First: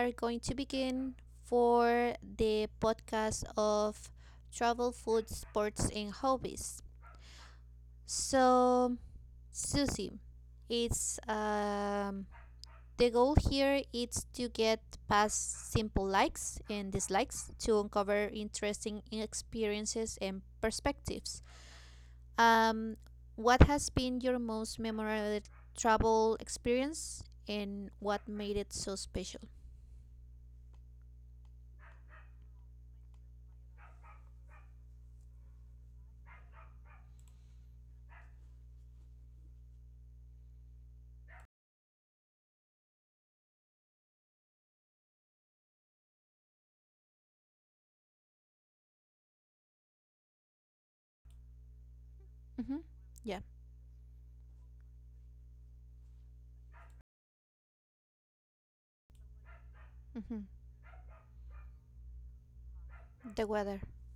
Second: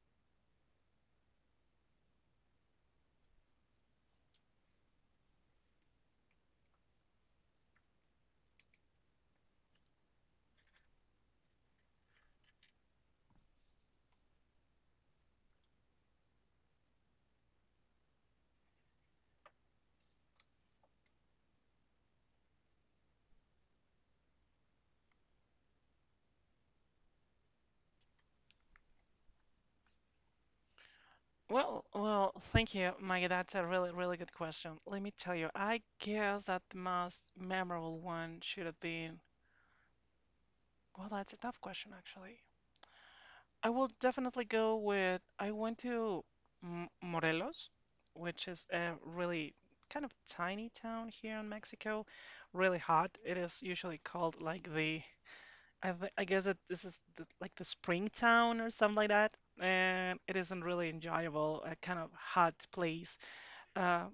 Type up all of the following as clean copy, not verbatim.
are going to begin for the podcast of travel, food, sports, and hobbies. So, Susie, it's the goal here is to get past simple likes and dislikes to uncover interesting experiences and perspectives. Um, what has been your most memorable travel experience, and what made it so special? Well, thank you, Maggie. That's a really good question. Let me tell you, I guess that the most memorable one should have been. Well, that's a tough question, actually. I will definitely go with. I went to M Morelos, which is a really kind of tiny town here in Mexico. Really Mm-hmm. hot. It Yeah. is usually called like the. I guess that this is like the spring town or something like that. And it Mm-hmm. isn't really enjoyable, a kind of hot place. The weather. Uh,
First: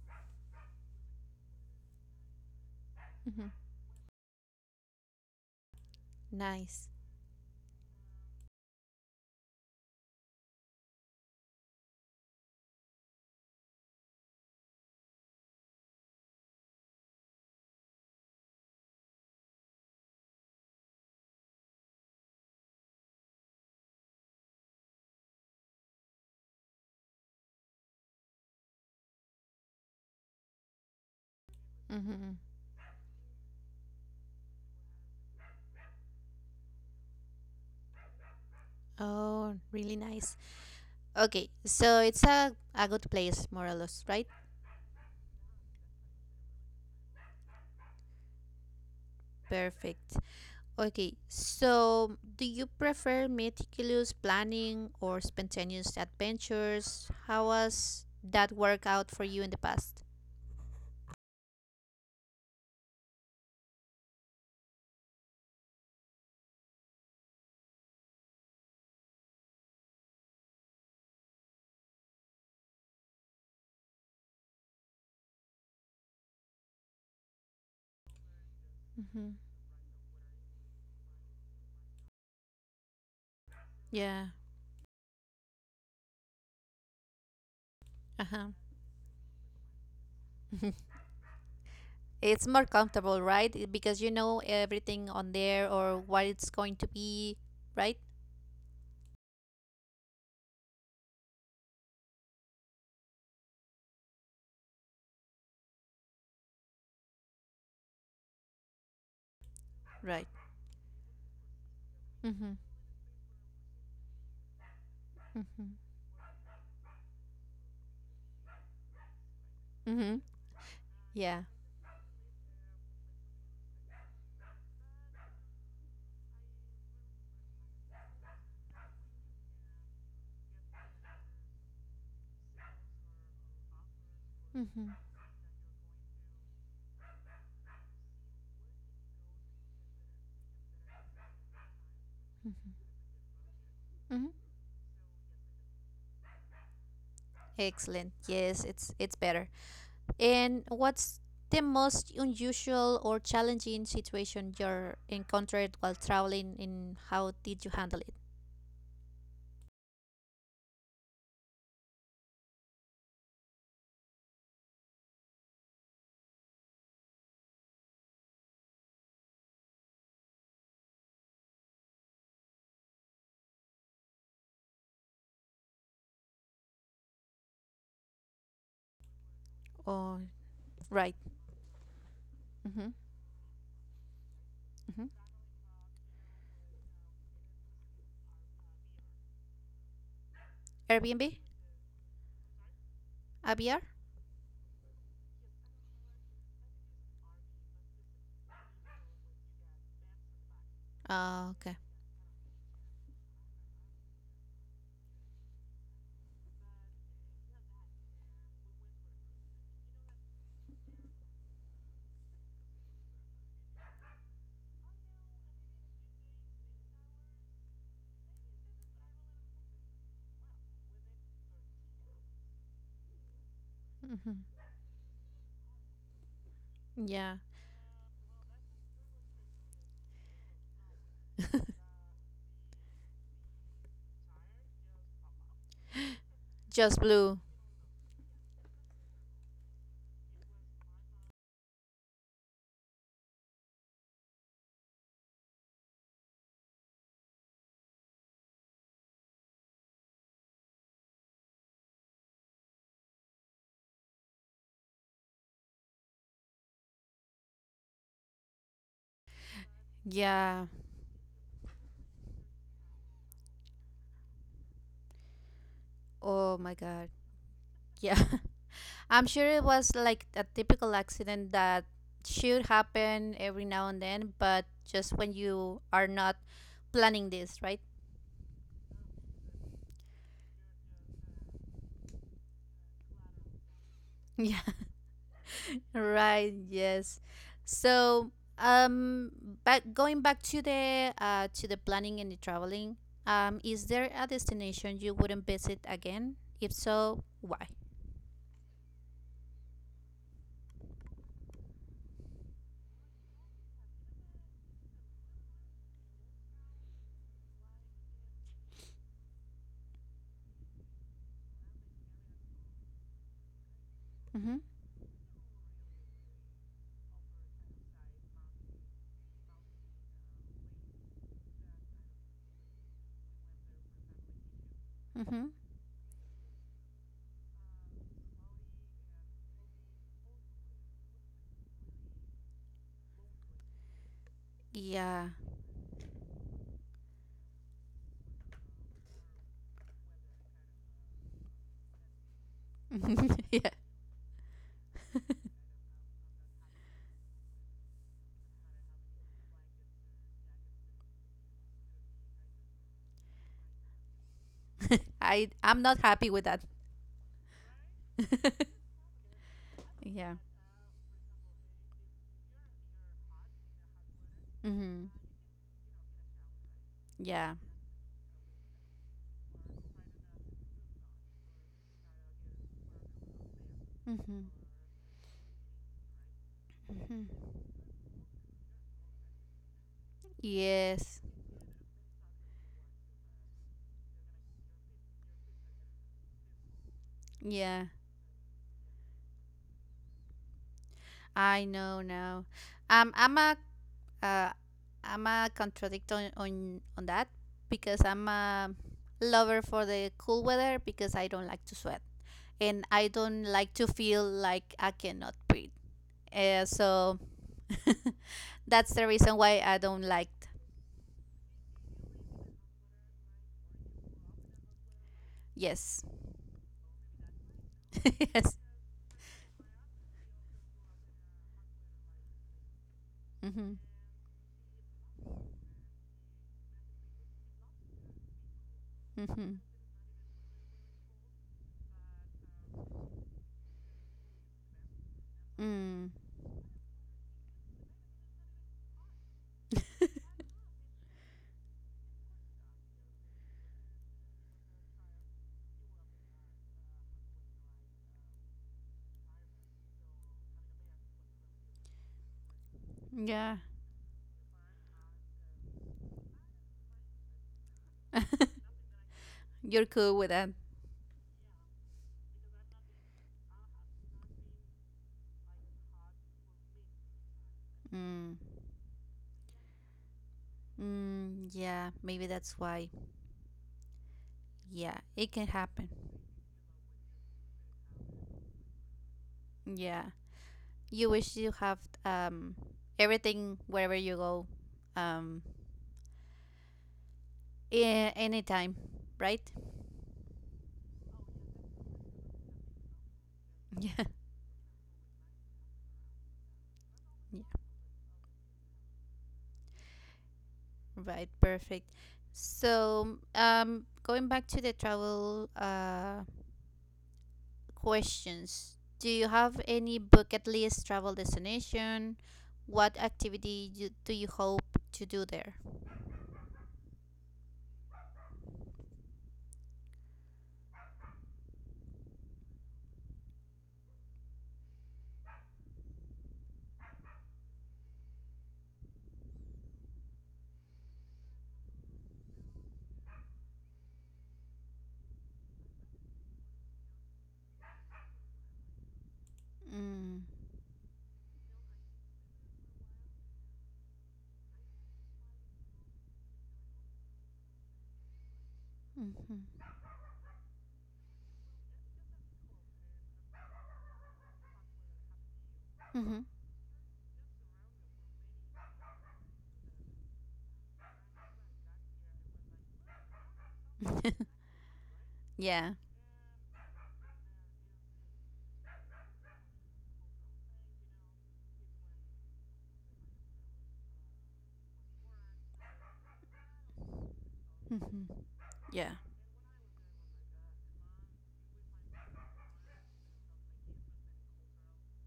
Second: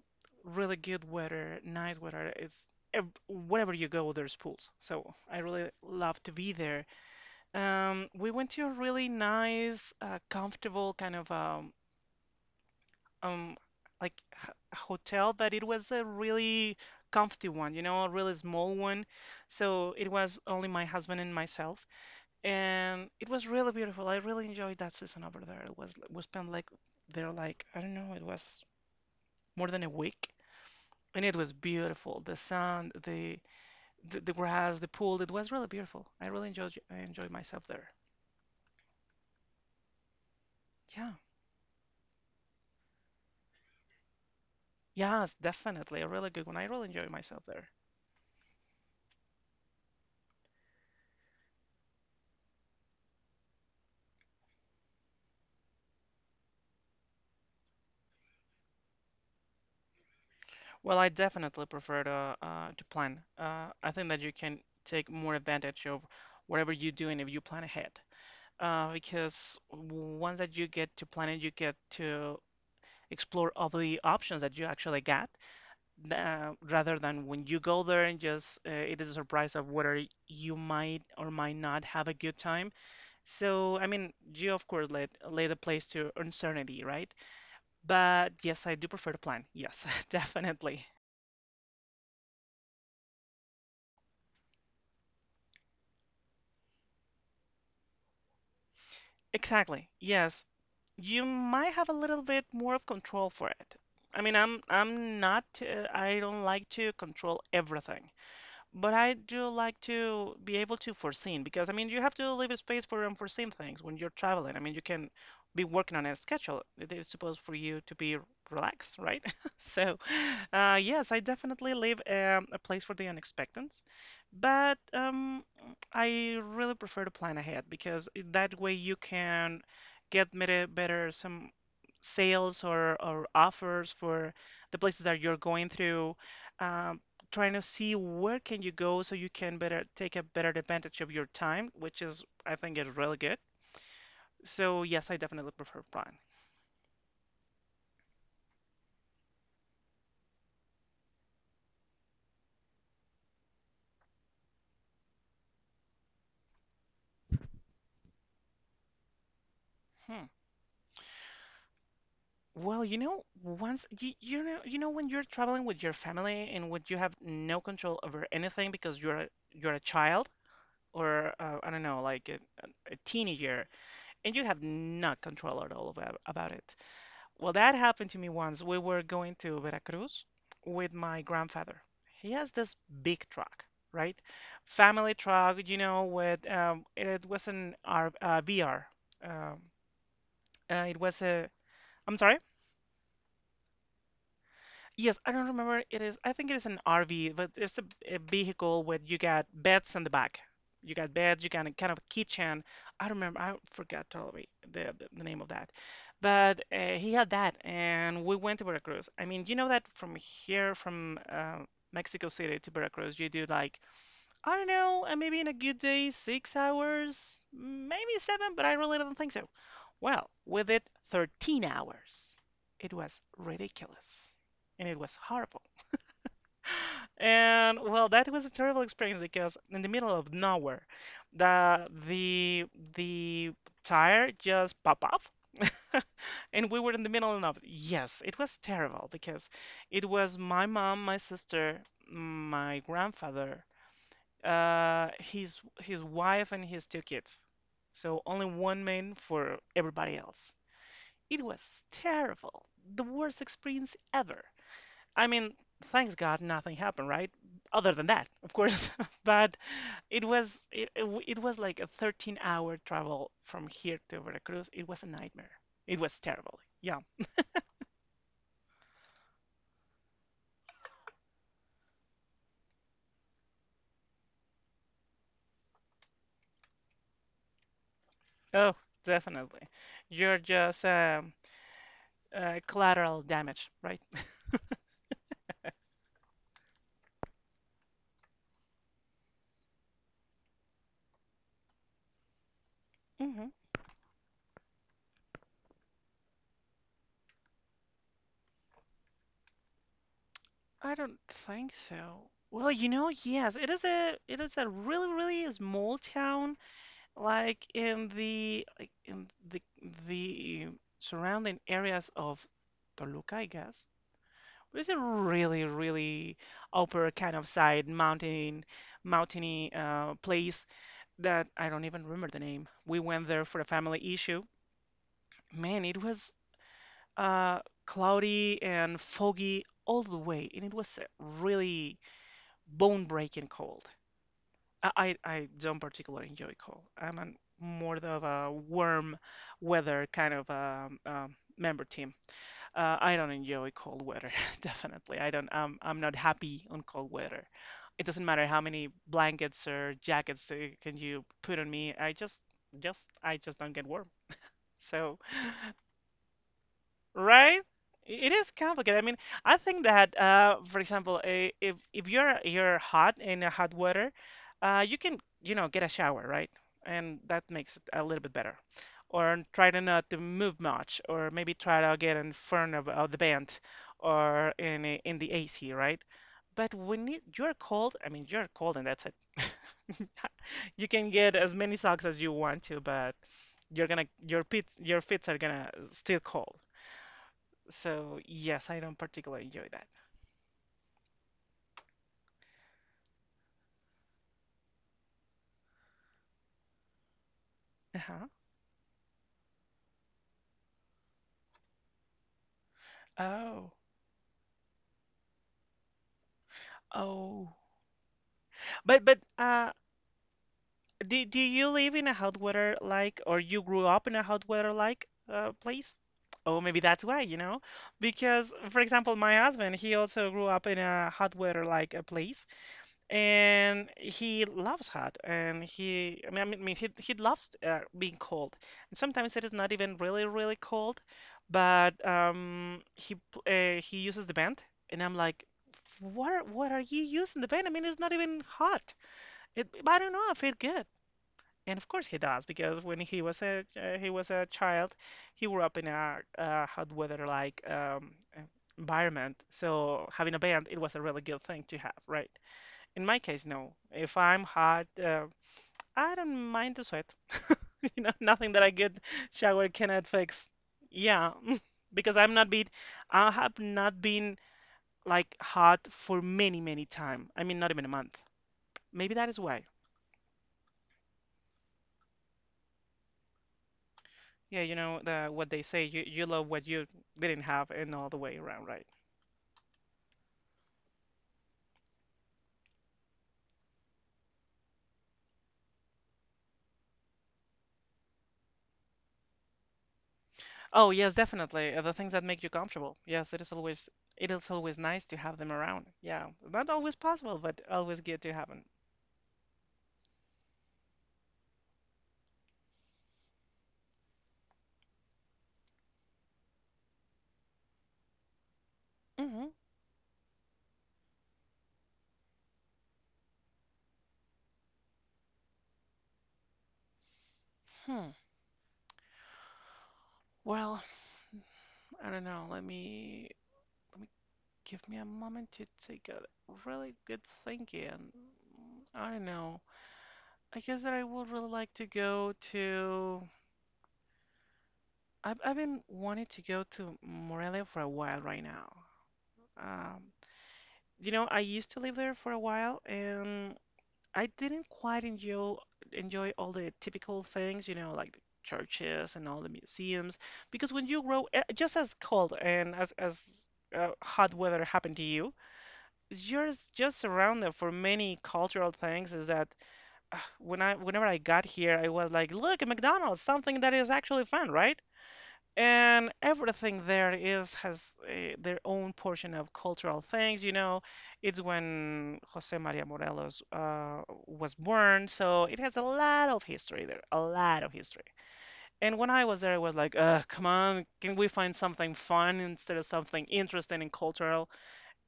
Really good weather, nice weather. It's Mm-hmm. wherever you go, there's pools. So I really love to be there. Nice. We went to a really nice, comfortable kind of um, like h hotel, but it was a really comfy one, you know, a really small one. So it was only my husband and myself, and it was really beautiful. I really enjoyed that season over there. It was, we spent like there like I don't know, it was more than a week. And it was beautiful. Mm-hmm. The sun, the grass, the pool. It was really beautiful. I enjoyed myself there. Oh, really nice. Yeah. Okay, so it's a good place, Morelos, right? Yes, definitely a really good one. I really enjoy myself there. Perfect. Okay, so do you prefer meticulous planning or spontaneous adventures? How was that work out for you in the past? Well, I definitely prefer to plan. I think that you can take more advantage of whatever you do and if you plan ahead. Because once that you get to plan it, you get to explore all the options that you actually got, rather than when you go there and just it is a Mm-hmm. surprise of whether you might or might not have a good time. So, I mean, Yeah. you of course let lay the place to uncertainty, right? Uh But huh. yes, I do prefer to plan. Yes, definitely. It's more comfortable, right? Because you know everything on there or what it's going to be, right? Exactly. Yes, you might have a little bit more of control for it. I mean, I'm not I don't like to control everything. But I do like Right. to be able to foreseen because I mean you have to Mm-hmm. leave space for unforeseen things when you're traveling. I mean you can be Mm-hmm. working on a schedule. It is supposed for you to be relaxed, right? So, Mm-hmm. Yes, I Yeah. definitely leave a place for the unexpected, but I really prefer to plan ahead because that way you can get better, better some sales or offers for the Mm-hmm. places that you're going through. Um, Trying to see where can you go so you can better take a better advantage of your time, which is I think Mm-hmm. is really good. Mm-hmm. So yes, I definitely prefer flying. Excellent. Yes, it's better. And what's the most unusual or challenging situation you encountered while traveling and how did you handle it? Hmm. Well, you know, once you, you know, you know when you're traveling with your family and when you have no control over anything because you're a child or I don't know, like a a teenager, and you have no control at all about it. Well, that happened to me once. We were going to Oh, Veracruz with right. my grandfather. He has this Mm-hmm. big truck, right? Mm-hmm. Family truck, you know, with it was an R VR. Um, it was Airbnb? a. I'm sorry. ABR? Yes, I don't remember. It is, I think it is an RV, but it's a vehicle where you got beds in the back. You got beds, you Ah, got a okay. kind of a kitchen. I remember, I forgot totally the name of that. But he had that, and we went to Veracruz. I mean, you know that from here, from Mexico City to Veracruz, you do like I don't know, and maybe in a good day, six hours, maybe seven, but I really don't think so. Well, with it, 13 hours. It was ridiculous. Mm-hmm. And it was horrible. Yeah. And well, that was a terrible experience because in the middle of nowhere, the the the tire just popped off. And we were in Just the middle of blue. nowhere. Yes, it was terrible because it was my mom, my sister, my grandfather, his his wife and his two kids. So only one man for everybody else. It was terrible, the worst experience ever. I mean, thanks God nothing happened, right? Other than that, of course. But Yeah. It was like a 13-hour travel from here to Veracruz. It was a nightmare. It was terrible. Oh my Yeah. god. Yeah. I'm sure it was like a typical accident that should happen every now and then, but just when you are not planning this, right? Oh, definitely. You're just collateral damage, right? Yeah. Right, yes. So, um, back going back to the planning and the traveling, Mm-hmm. Is there a destination you wouldn't visit again? If so, why? I don't think so. Well, you know, yes, it is a really small town, like in the surrounding areas of Toluca, I guess. Mm-hmm. But it's a really really upper kind of side mountain mountainy place that I don't even remember the name. We went there for a family issue. Mm-hmm. Man, it was uh cloudy and foggy all the way, and it was a really bone breaking cold. I, Yeah. I don't particularly enjoy cold. More of a warm weather kind of member team. I don't enjoy Yeah. cold weather, definitely. I don't. I'm not happy on cold weather. It doesn't matter how many blankets or jackets can you put on me. I just don't get warm. So I I'm not happy with that. Right? It is complicated. I mean, I think that, Yeah. For example, if you're hot in a hot weather, you Mm-hmm. can, you know, get a shower, right? And that Yeah. makes it a little bit better. Or try to not to move much, or maybe try to get in front of the band or Mhm. In the AC, right? But Mhm. you're cold, I mean, you're cold and that's it. You can Yes. get as many socks as you want to, but you're gonna your feet are gonna still cold. Yeah. So yes, I don't particularly enjoy that. I know now. Um, I'm a uh, I'm a contradict on on that because Uh-huh. I'm a lover for the cool weather because I don't like to sweat and I don't Oh, like to feel like I cannot breathe. So oh. that's the But reason why I don't like. do you live in a hot weather like, or you grew up in a hot weather like place? Yes. Oh, maybe that's why, you know? Because Yes. for example, my husband, he also grew up in a hot weather like a place. Mhm. And he loves hot and he I mean I mean I mean, he loves being cold and sometimes it is Mhm. not even really really cold but he uses the vent and I'm like Mm. What are you using the vent, I mean it's not even hot it, but I don't know I feel good. And of course he does because when he was a child, he grew up in a hot weather like environment, so having a band it was a really good thing to have, right? In my case, Yeah. no. If I'm hot, I don't mind to sweat. You know, nothing that I get shower You're cannot cool with that. fix. Yeah, because I have not been like hot for many, many time. I mean, not even a month. Mm. Maybe that is why. Mm, yeah, maybe that's why. Yeah, you Yeah, know the it can what they say, happen. You love what you didn't have and all the way around, right? Yeah, you wish you have um everything wherever you go, um, anytime, right? Oh, yes, definitely. The things that make you comfortable. Yes, Yeah, it is always nice to have them around. Yeah, not always possible, yeah, but always good to have them. right. Perfect. So, going back to the travel questions, do you Hmm. have any bucket list travel destination? What activity do you hope to do there? Hmm. Well, I don't know. Let me Give me a moment to take a really good think in. I don't know. I guess that I would really like to go to. I've been wanting to go to Morelia for a while right now. Um, Mm, you know, I used to live there for a while, and I didn't quite enjoy enjoy all the typical things. You know, like the churches and all the mm-hmm, museums. Because when you grow, eh, just as cold and as hot weather happened to you, it's just surrounded for many cultural things, is that whenever I got here I was like, look at McDonald's, something that is actually mm-hmm. fun, right? Yeah. And everything there is has their own portion of cultural things, you know. It's when Jose Maria Morelos was born, so it has a lot of history there, a lot of history. Mhm. Yeah. And when I was there I was like, come on, can we find something fun instead of something interesting and cultural?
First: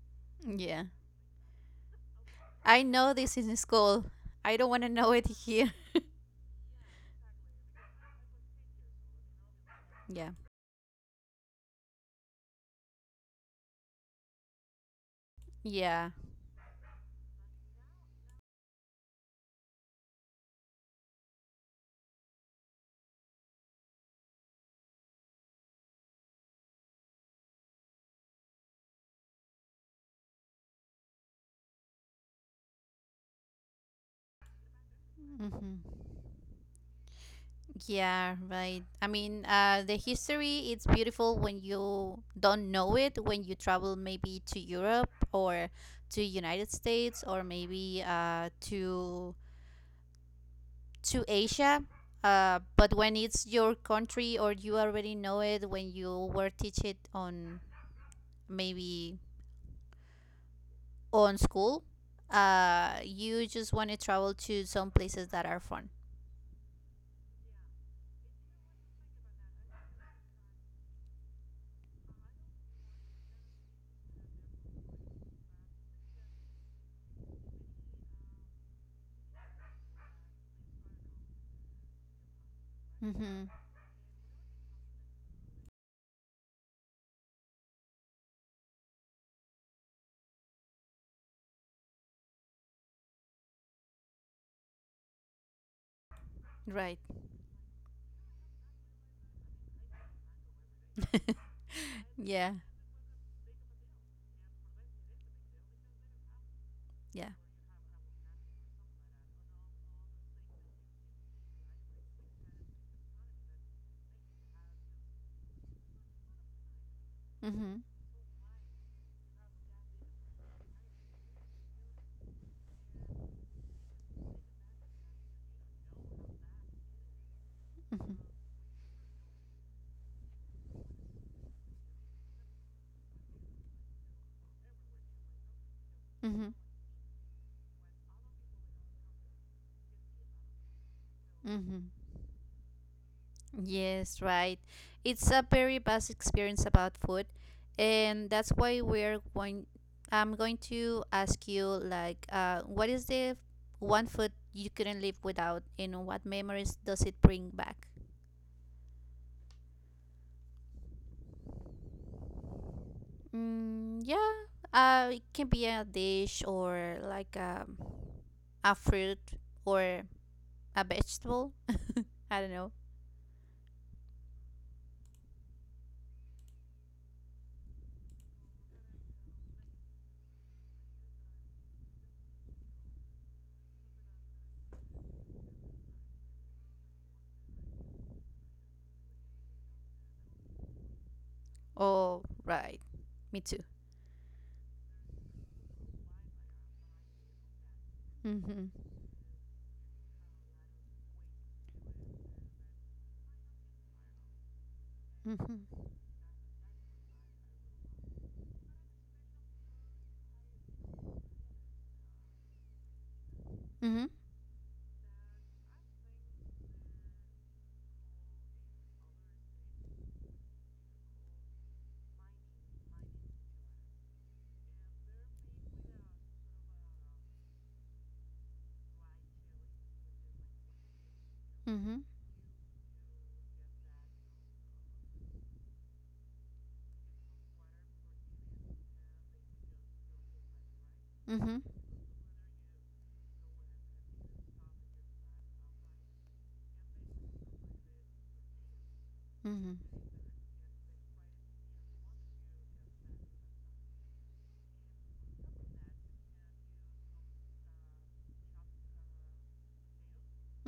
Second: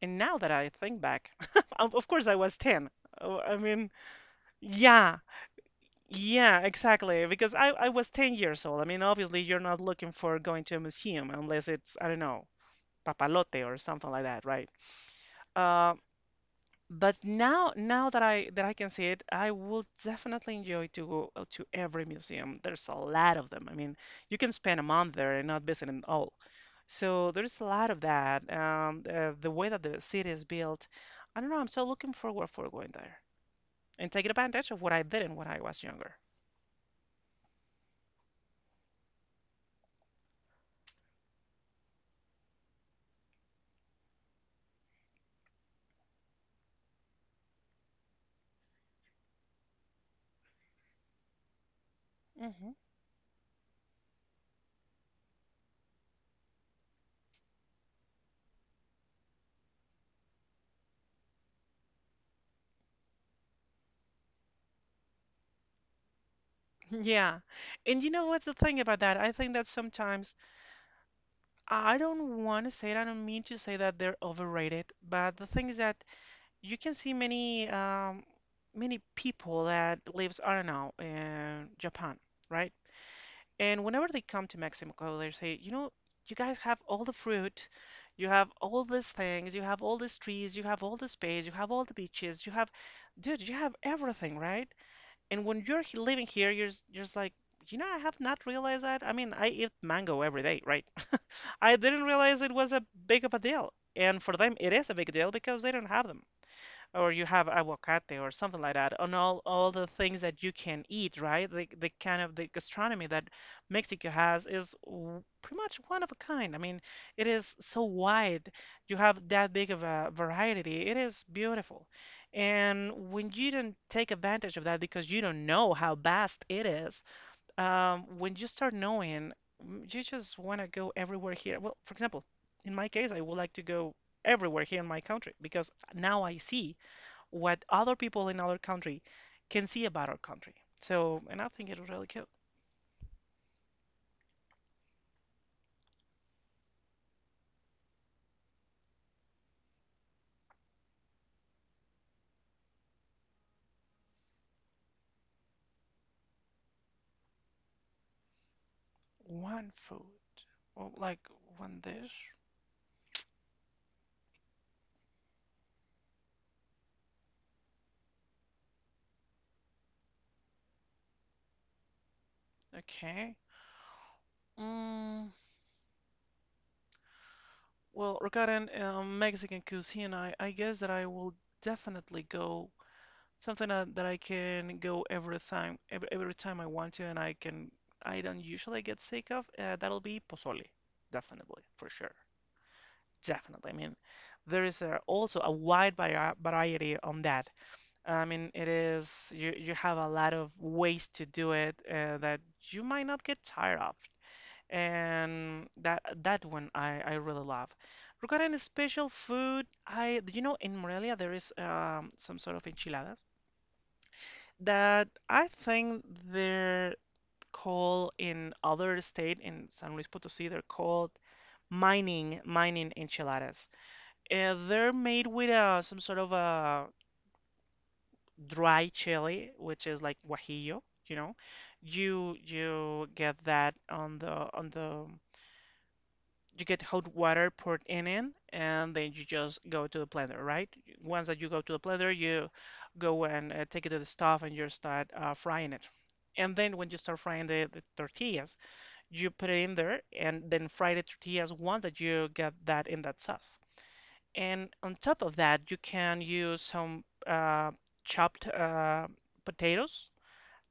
And now that I Yeah. think back, of course I was I 10. know this in I mean, school. I don't want to know yeah, it here. yeah, exactly. Because I was 10 years old. I mean, obviously, you're not looking Yeah. for going to a museum unless it's, I don't know, Papalote or something like that, right? Uh, Yeah. but now, that I can see it, I would definitely enjoy to go to every museum. There's a lot of them. I mean, you can spend a month there and not visit them all. So there's a lot of that. The way that the city is built, I don't know. I'm so looking forward for going there and taking advantage of what I didn't when I Hmm. was younger. Yeah, right. I mean, the history it's beautiful when you don't know it. When you travel maybe to Europe or to United States or maybe to to Asia. Hmm But when it's your country or you already know it, when you were teach it on maybe on school, you just want to travel to some places that are fun. Yeah. And you know what's the thing about that? I think that sometimes I don't want to say it. I don't mean to say that they're overrated, but the thing is that you can see many people that lives, I don't know, in Japan, right? Mm-hmm. And whenever they come to Mexico, they say, you know, you guys have all the fruit, you have all these things, you have all these trees, you have all the space, you have all the beaches, you have, dude, you have everything, right? And when you're living here, you're Right. you're just like, you know, I have not realized that. I mean, I eat mango every day, right? I didn't realize it Yeah. was a big of a deal. And for them, it is a big deal because they don't have them, or you Yeah. have aguacate or something like that, and all the things that you can eat, right? The kind of the gastronomy that Mexico has is pretty much one of a kind. I mean, it is Mm-hmm. so wide. You have that big of a variety. It is beautiful. And when you don't take advantage of that because you don't know how vast it is, Mm-hmm. when you start knowing, you just want to go everywhere here. Well, for example, in my case, I would like to go everywhere here in my country because now I Mm-hmm. see what other people in other country can see about our country. So, and I think Mm-hmm. it's really cool. Yes. Right. It's a very vast experience about food, and that's why we're going. I'm going to ask you like, what is the one food you couldn't live without, and what memories does it bring back? One food, well, like one dish. Mm, yeah. It can be a dish or like a fruit or a vegetable. I don't know. Okay. Mm, well, regarding Mexican cuisine, I guess that I will definitely go something that I can go every time, every time I want to, and I can, I don't usually get sick of. That'll be pozole, definitely, for sure. Oh, right. Me too. Definitely. I mean, there is also a wide variety on that. I mean, it Mhm. is, you have a lot of ways to do it that you might not get tired of. And Mhm. that one I really love. Regarding special food, I, you know, in Morelia there is some sort of enchiladas Mhm. that I think they're called in other state, in San Luis Potosí they're called mining enchiladas. They're made with some sort of dry chili, which is like guajillo, you know. Mhm. You get that on the you get hot water poured in it, and then you just go to the blender, right? Once that you go Mhm. to the blender, you go and take it to the stove and you start frying it. And then when you start frying the tortillas, you put it in Mhm. there and then fry the tortillas once that you get that in that sauce. And on top of that, you can use some chopped potatoes,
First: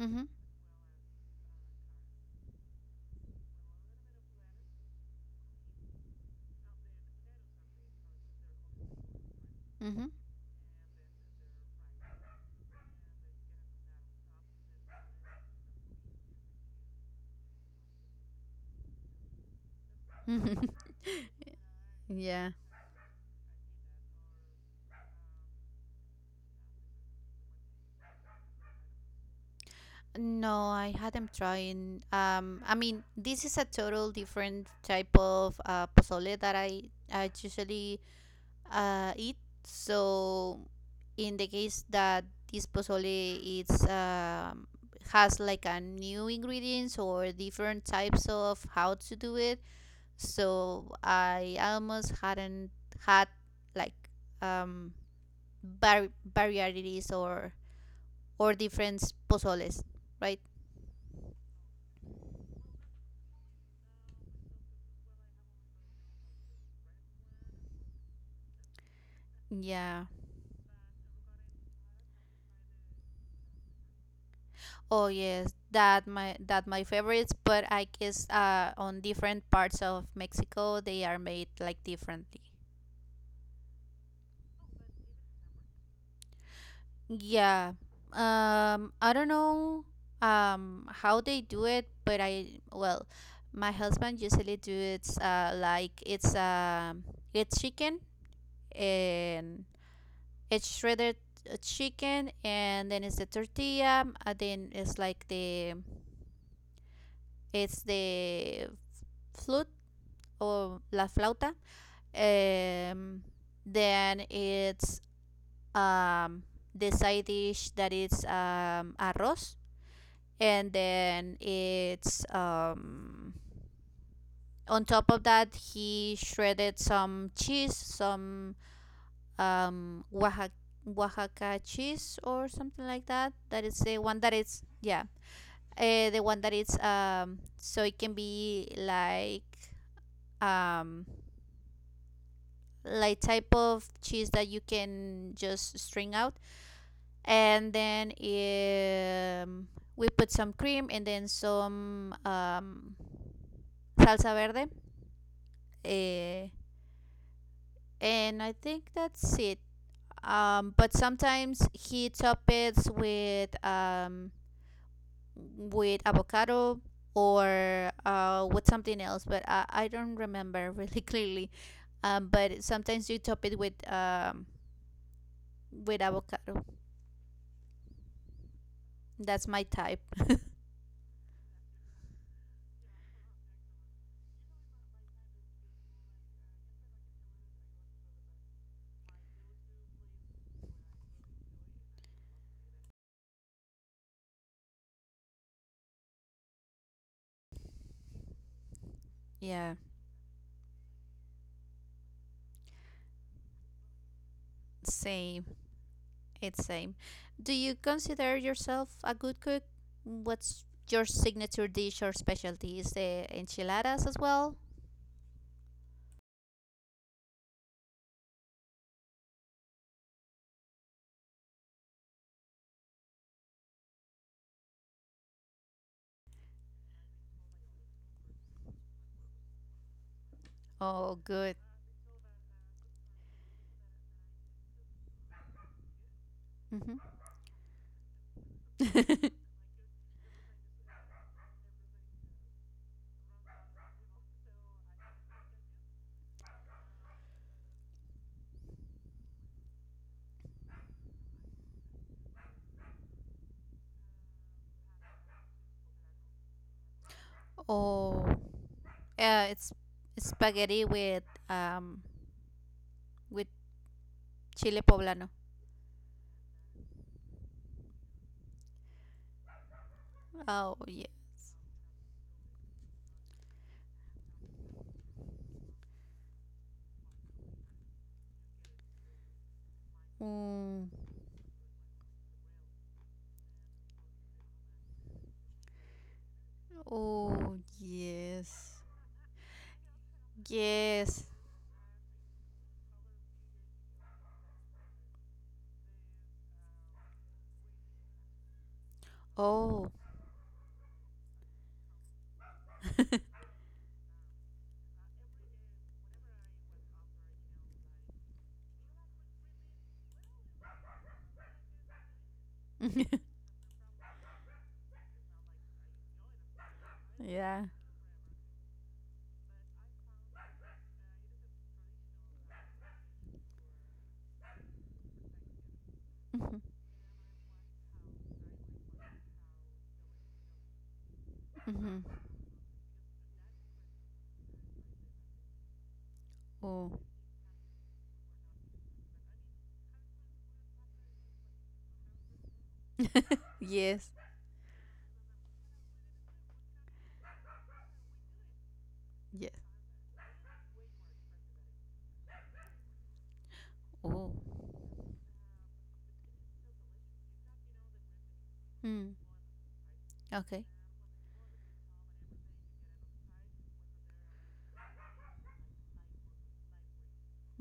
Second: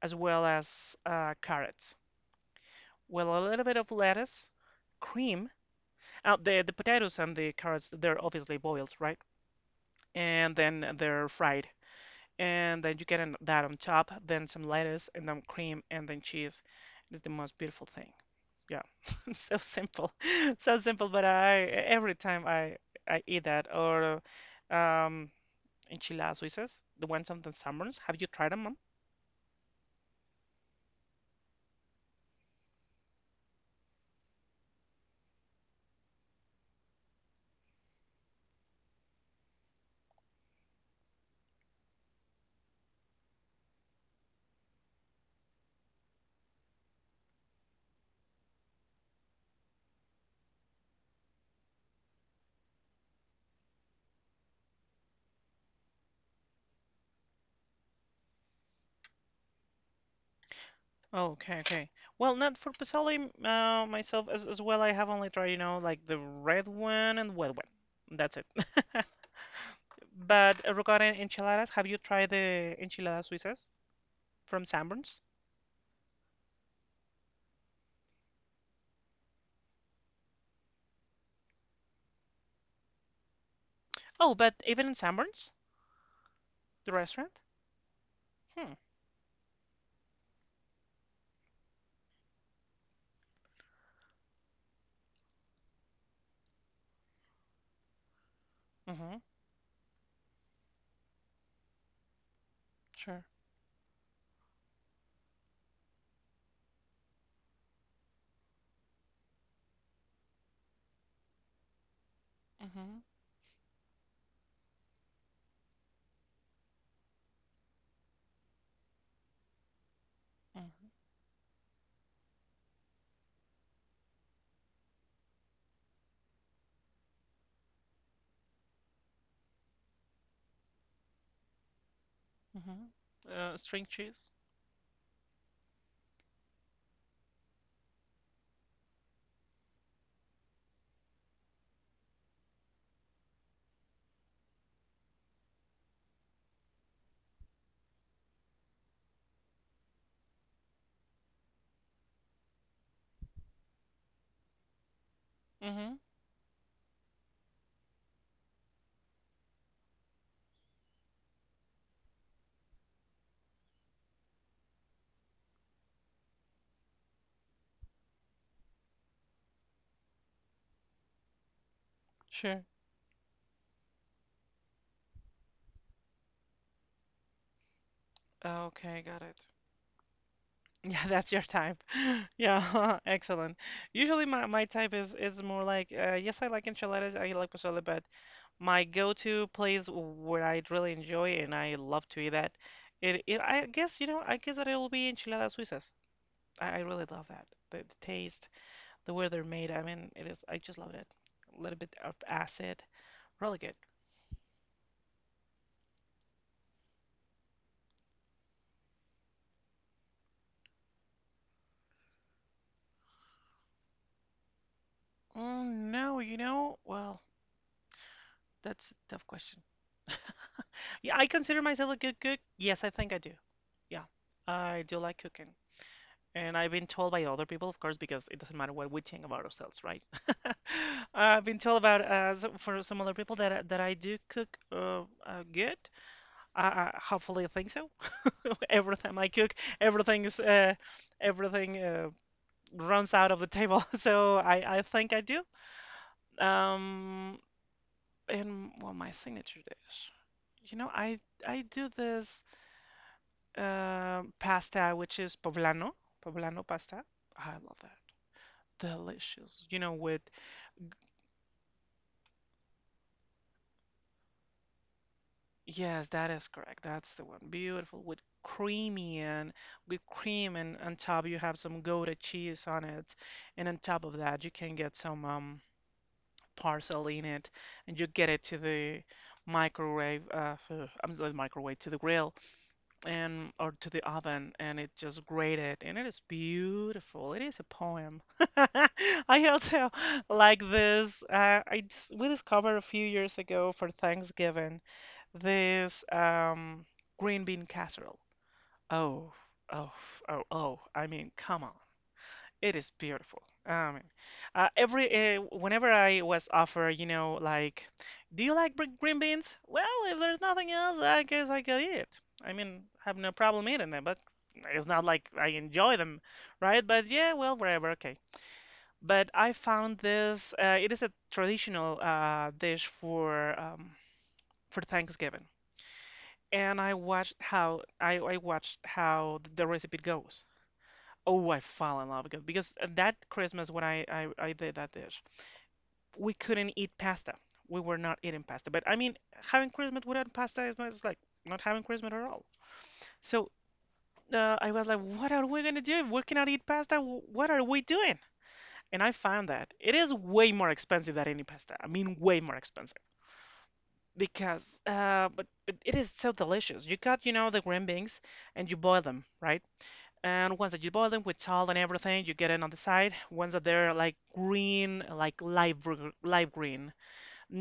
as well as carrots, with a little bit of lettuce, cream. The potatoes and the carrots, they're obviously boiled, right? Mhm. And then they're fried. And then you get that on top, then some lettuce, and then cream, and then cheese. It's the most beautiful thing. Yeah, so simple, Mhm. so simple. But I, every time Yeah. I eat that, or um enchiladas suizas, the ones on the summers. Have you tried them, mom? No, I hadn't trying. I mean, this is a total different type of pozole that I usually it. So in the case that this pozole it's has like a new ingredients or different types of how to do it, so I almost hadn't had like um, varieties or different pozoles, right? Oh, okay, okay. Well, not for Pasoli myself as well. I have only tried, you know, like the red one and white one. That's it. Yeah. But regarding enchiladas, have you tried the enchiladas suizas from Oh Sanborns? yes, that my favorites, but I guess on different parts of Mexico they are made like differently. Oh, but even in Sanborns, the restaurant? Yeah. Hmm. I don't know how they do it, but I well, my husband usually do it like it's it's chicken Mm-hmm. and it's shredded chicken and then it's Sure. the tortilla and then it's like the it's the flute or la flauta. Mm-hmm. Um, then it's um the side dish that is arroz and Mm-hmm. then it's on top of that he shredded some cheese some oaxaca, oaxaca cheese or something like Mm-hmm. that that is String the one cheese? that is yeah the one that is so it can be um like type of cheese that you can just string out and then we put some cream and then some salsa verde Mm-hmm. eh, and I think that's it but sometimes he toppets with avocado or with something else but I don't remember really clearly but Sure. sometimes you top it with avocado Oh, okay, got it. that's my type. Yeah, that's your type. Yeah, excellent. Usually my, my type is more like, yes, I like enchiladas, I like pozole, but my go-to place where I really enjoy and I love to eat that, it, I guess, you know, I guess that it'll be enchiladas suizas. I really love that. The taste, the way they're made. Yeah, I mean, it is, I just love it. A little bit of acid, really good. same. It's same. Do you consider yourself a good cook? What's your signature dish or specialty? Is the enchiladas as well? Mm, no, you know, well, that's a tough question. Yeah, I consider myself a good cook. Yes, I think I do. Yeah, I do like cooking. And I've been told by other people, of course, because it doesn't matter what we think about ourselves, right? Oh, I've good. been told about for some other people that that I do cook good. I, Hmm. I hopefully I think so. Every time I cook, everything is everything runs out of the table. So I think I do. Um, and well, my signature dish. You know, I do this pasta, which is poblano, poblano pasta. I love that. Oh, Delicious. it's You know, with, spaghetti um with chile poblano. yes, that is correct. That's the one. Beautiful. With cream, Oh and on yeah. top you have some Gouda cheese on it. And on top of that, you can get some parsley in it, and you get it to the Mm. I'm sorry, to the grill, and or to the oven, and it just grated and it is beautiful. It Oh is a poem. yes. I also like this. Yes. I just, we discovered a few years ago for Thanksgiving this green bean casserole. Oh, Oh. oh, oh, oh. I mean, come on. It is beautiful. I mean, every whenever I was offered, you know, like, do you like green beans? Well, if there's nothing else, I guess I could eat it. I mean, I have no problem eating them, but it's not like I enjoy them, right? But yeah, well, Yeah. whatever, okay. But I found this. It is a traditional dish for Thanksgiving, and I watched how I watched how the recipe goes. Oh, I Mm-hmm. fell in love with, because that Christmas when I did that dish, we couldn't eat Oh pasta. We were not eating pasta. But I mean, having Christmas without pasta is is like not having Christmas at all. So yes. I was like, what are we gonna do? If we cannot eat pasta. What are we doing? And I found Yes. that it is way more expensive than any pasta. I mean, way more expensive, Oh. because but it is so delicious. You got, you know, the green beans and you boil Mm. them, right? And Okay. once that you boil them with salt and everything, you get it on the side. Once that they're like green, like live green,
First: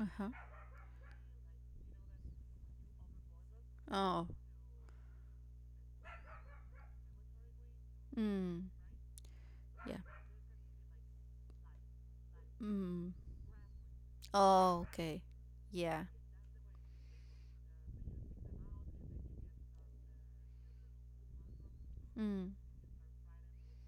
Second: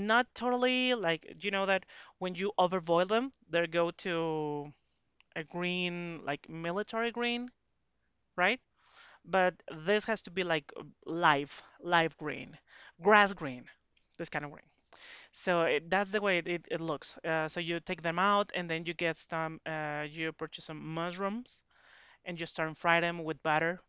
Uh huh. totally like, you know, that when you overboil them, they go Oh. to a green, like military green, right? Mm. But Yeah. this has to be like live green, Mm. grass green, this kind of green. Oh. Okay. So it, Yeah. that's the way it, it looks. So you take them out, and then you get some, you purchase some mushrooms, and you Mm. start and fry them with butter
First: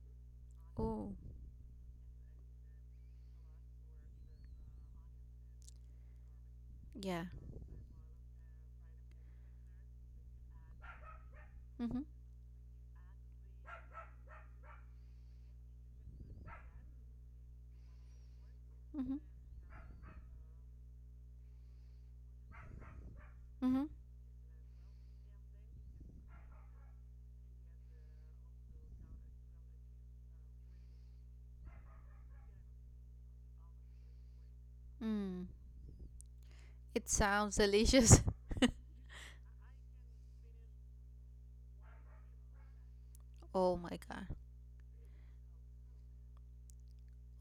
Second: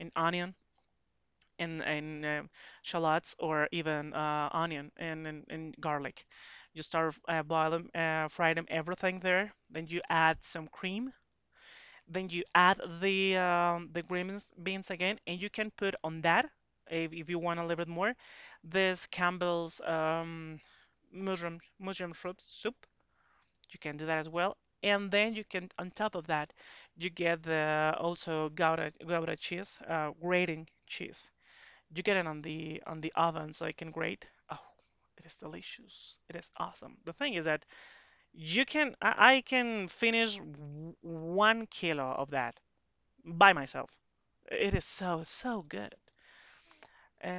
and onion, Oh. and shallots, or even onion and, and garlic. You start Yeah. Fry them, everything there. Then you add some cream. Mhm. Then you add the beans again, and you can put on that if you want a little bit more, this Mhm. Campbell's mushroom soup. You Mhm. can do that as well. And then you can, on top of that, you get the also gouda cheese, grating cheese. You get it on the oven so it can grate. Oh, it is Mm. delicious. It is awesome. It The thing is sounds that delicious. you can, I can finish 1 kilo of that by Oh myself. my god. It is so so good.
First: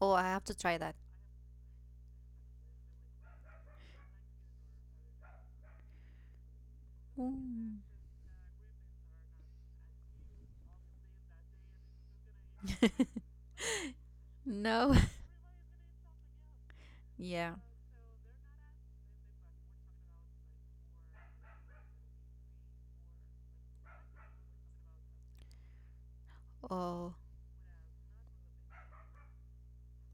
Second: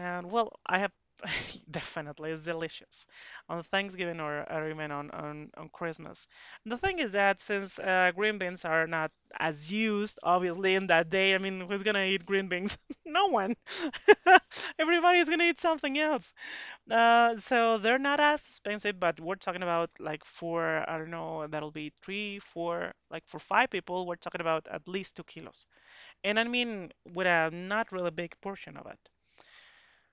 Oh, I have to well, try I have that. definitely it's delicious on Thanksgiving, or even on Christmas. The thing is that since Mm. Green beans are not as used, obviously, in that day. I mean, who's gonna eat green beans? No one. No. Everybody's gonna eat something else. Yeah. So they're not as expensive, but we're talking about like for, I don't know, that'll be three, four, like for five people, we're talking about at least 2 kilos. And I mean, Oh. with a not really big portion of it.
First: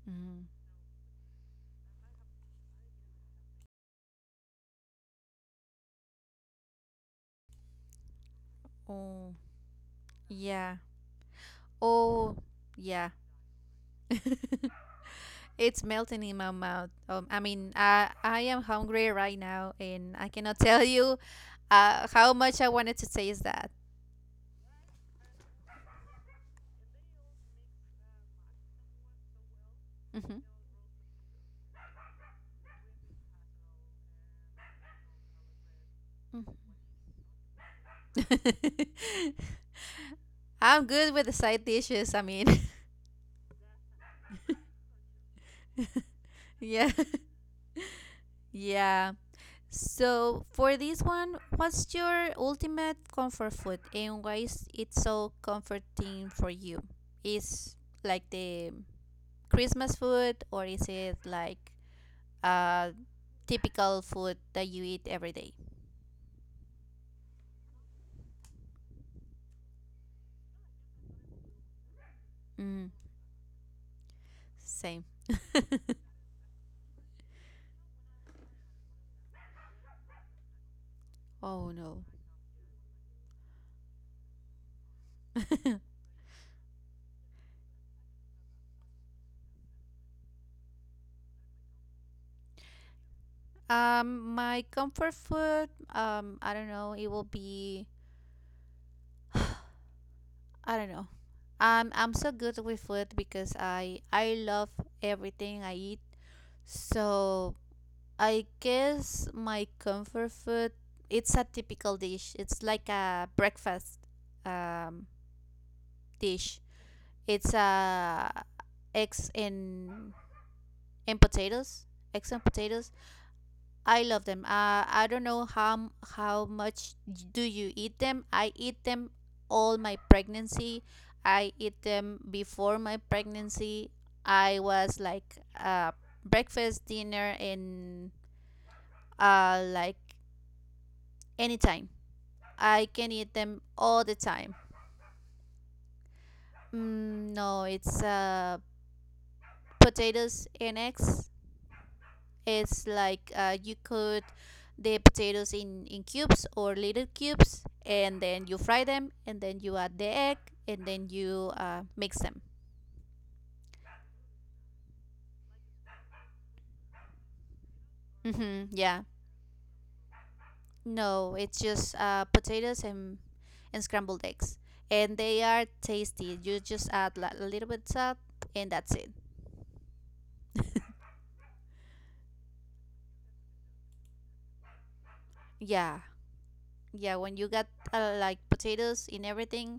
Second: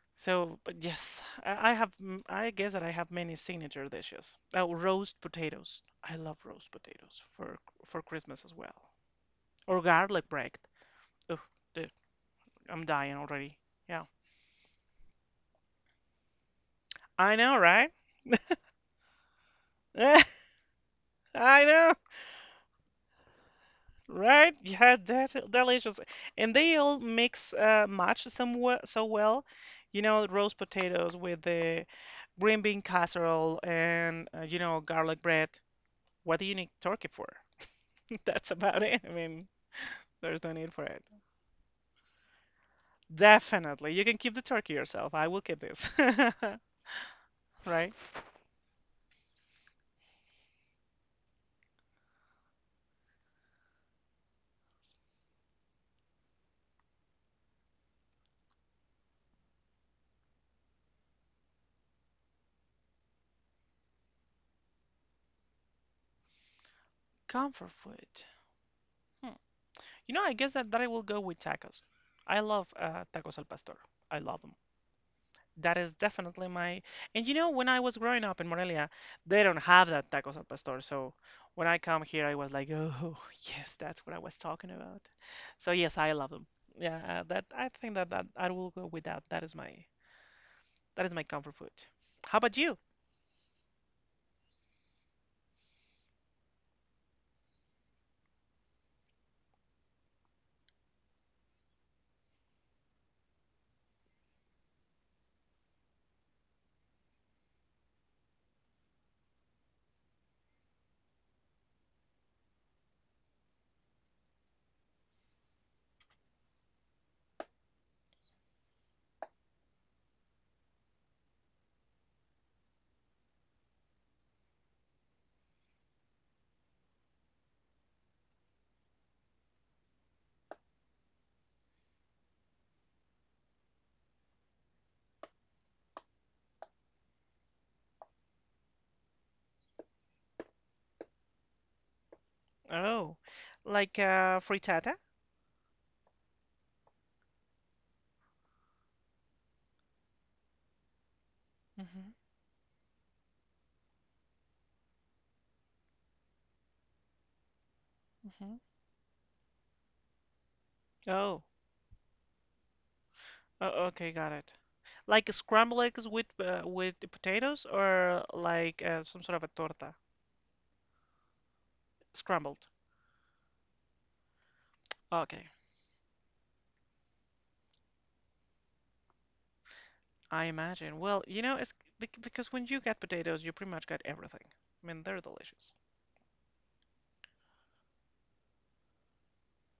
Mm. So, but yes, I have, I guess that I have many signature dishes. Oh, roast potatoes. I love roast potatoes for Christmas as well. Oh. Or garlic bread. Yeah. Ugh, dude, Oh. I'm Yeah. dying already. Yeah, It's melting in my mouth. I I know, mean, right? I am hungry right now, and I cannot tell you I know, how much I wanted to taste that. right? Yeah, that's delicious. And they all mix match somewhat so well. You know, Hmm. roast potatoes with the green bean casserole and garlic bread. What do you need turkey for? That's about it. I mean. There's no need for I'm it. good with the side dishes. I mean, Definitely. You can keep the turkey yourself. I will keep this. yeah, Right? yeah. So for this one, what's your ultimate comfort food, and why is it so comforting for you? Is like the Christmas food, or is it like uh typical food that you eat every day? Comfort food. Hmm. You know, I guess that I will go with tacos. I love Mm, tacos al pastor. I love them. same. That is definitely my. And you know, when I was growing up in Morelia, they don't have that tacos al pastor. So when Oh I come no. here, I was like, oh, yes, that's what I was talking about. So yes, I love them. Yeah, that I think that I will go with that. That is my comfort food. How about you? Um, my comfort food. I don't know. It will be. I don't know. I'm so good with food because I love everything I eat. So I guess my comfort food. It's a typical dish. It's like a breakfast um dish. It's eggs and potatoes. Eggs and potatoes I love them. I don't know how how much do you eat them. I eat them all my pregnancy. I eat them before my pregnancy. I was like breakfast, dinner, and like anytime. I can Oh, eat them like all the time. frittata? Mm, no, it's potatoes and eggs. Hmm It's like you cut the potatoes in cubes or little cubes, and then hmm you fry them, and then you add the egg, and then Oh, you mix them. oh, okay, got it. Like scrambled eggs with the potatoes, or Hmm, like yeah. some sort of a torta, No, it's just scrambled. potatoes and scrambled eggs. And they Okay, are tasty. You just add a little bit salt, and that's it. I imagine. Well, you know, it's because when you get potatoes, you pretty much get everything. I mean, they're delicious, Yeah. Yeah, when you got like potatoes in everything,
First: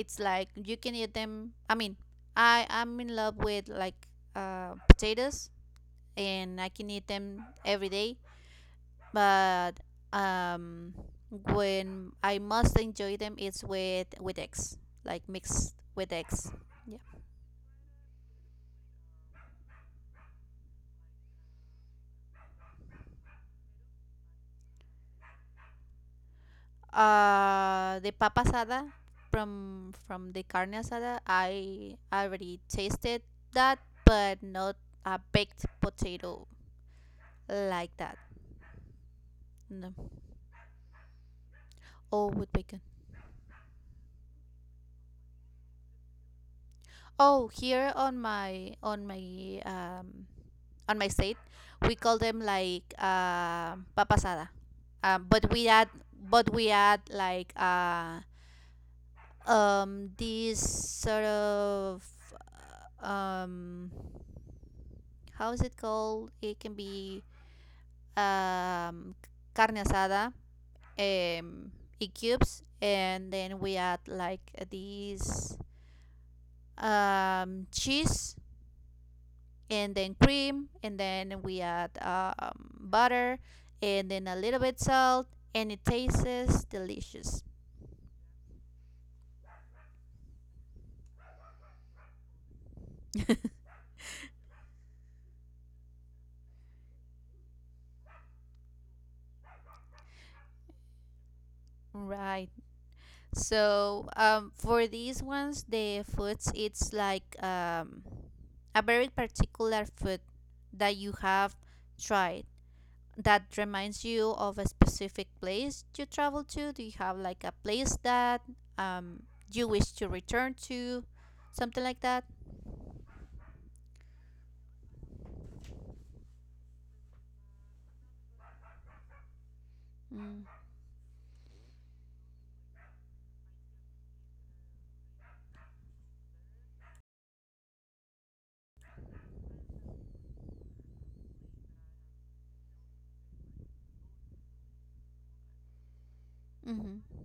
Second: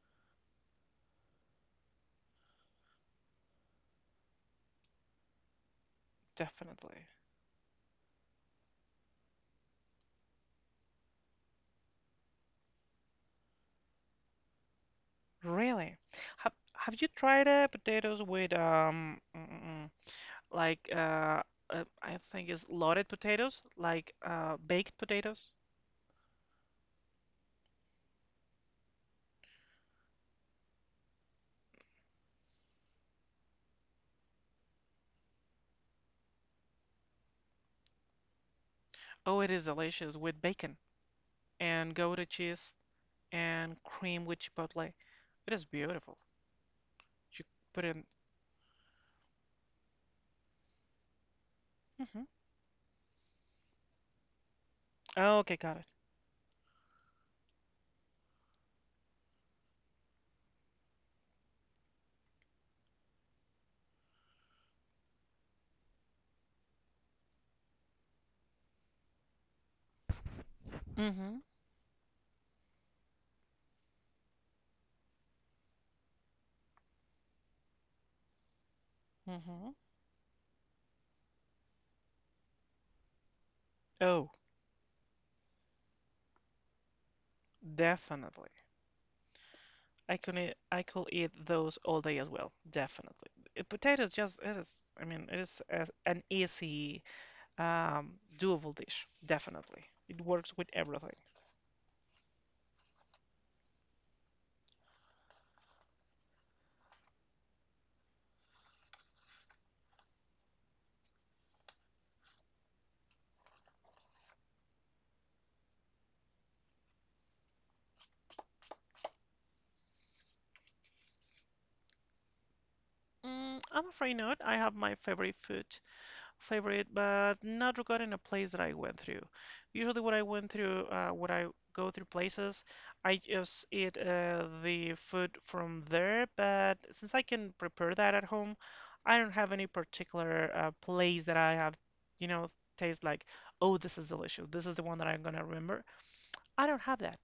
it's like you can eat them. I mean, I am in love with like potatoes and I can eat definitely. them every day. But um, when I must enjoy them, it's with eggs, like mixed Really? with eggs. Have Yeah. you tried potatoes with like I think it's loaded potatoes, like baked potatoes? The papa asada from the carne asada, I already tasted that, but not a baked potato like that. Oh, it is No, delicious with bacon and Gouda all with cheese bacon. and cream with chipotle. It is beautiful. You Oh, put here in. on my on my um on my state, we call Hmm them like papasada. Oh, okay, got it. But we add like this sort of uh, um how is it called? It can be um carne asada Hmm in cubes and then we add like these cheese hmm and then cream, and then we add butter, and then Oh, a little bit salt, and it tastes delicious. definitely. I could eat those all day as well. Definitely. Potatoes just it is. I mean, it is a, an easy, um, doable dish. Definitely, it works with everything. Right. So for these ones, the foods, it's like a very particular food that you have tried that reminds you of a specific place you travel to. Do you have like a place that um, you wish to return to? Something like that? Mm, I'm afraid not. I have my favorite food, favorite, but not regarding a place that I went through. Usually, what I Mm. went through, when I go through places, I just eat the food from there. But since I can prepare that at home, I don't have any particular place that I have, you know, taste like, oh, this is delicious. This is the one that I'm gonna remember. I don't Mm-hmm. have that.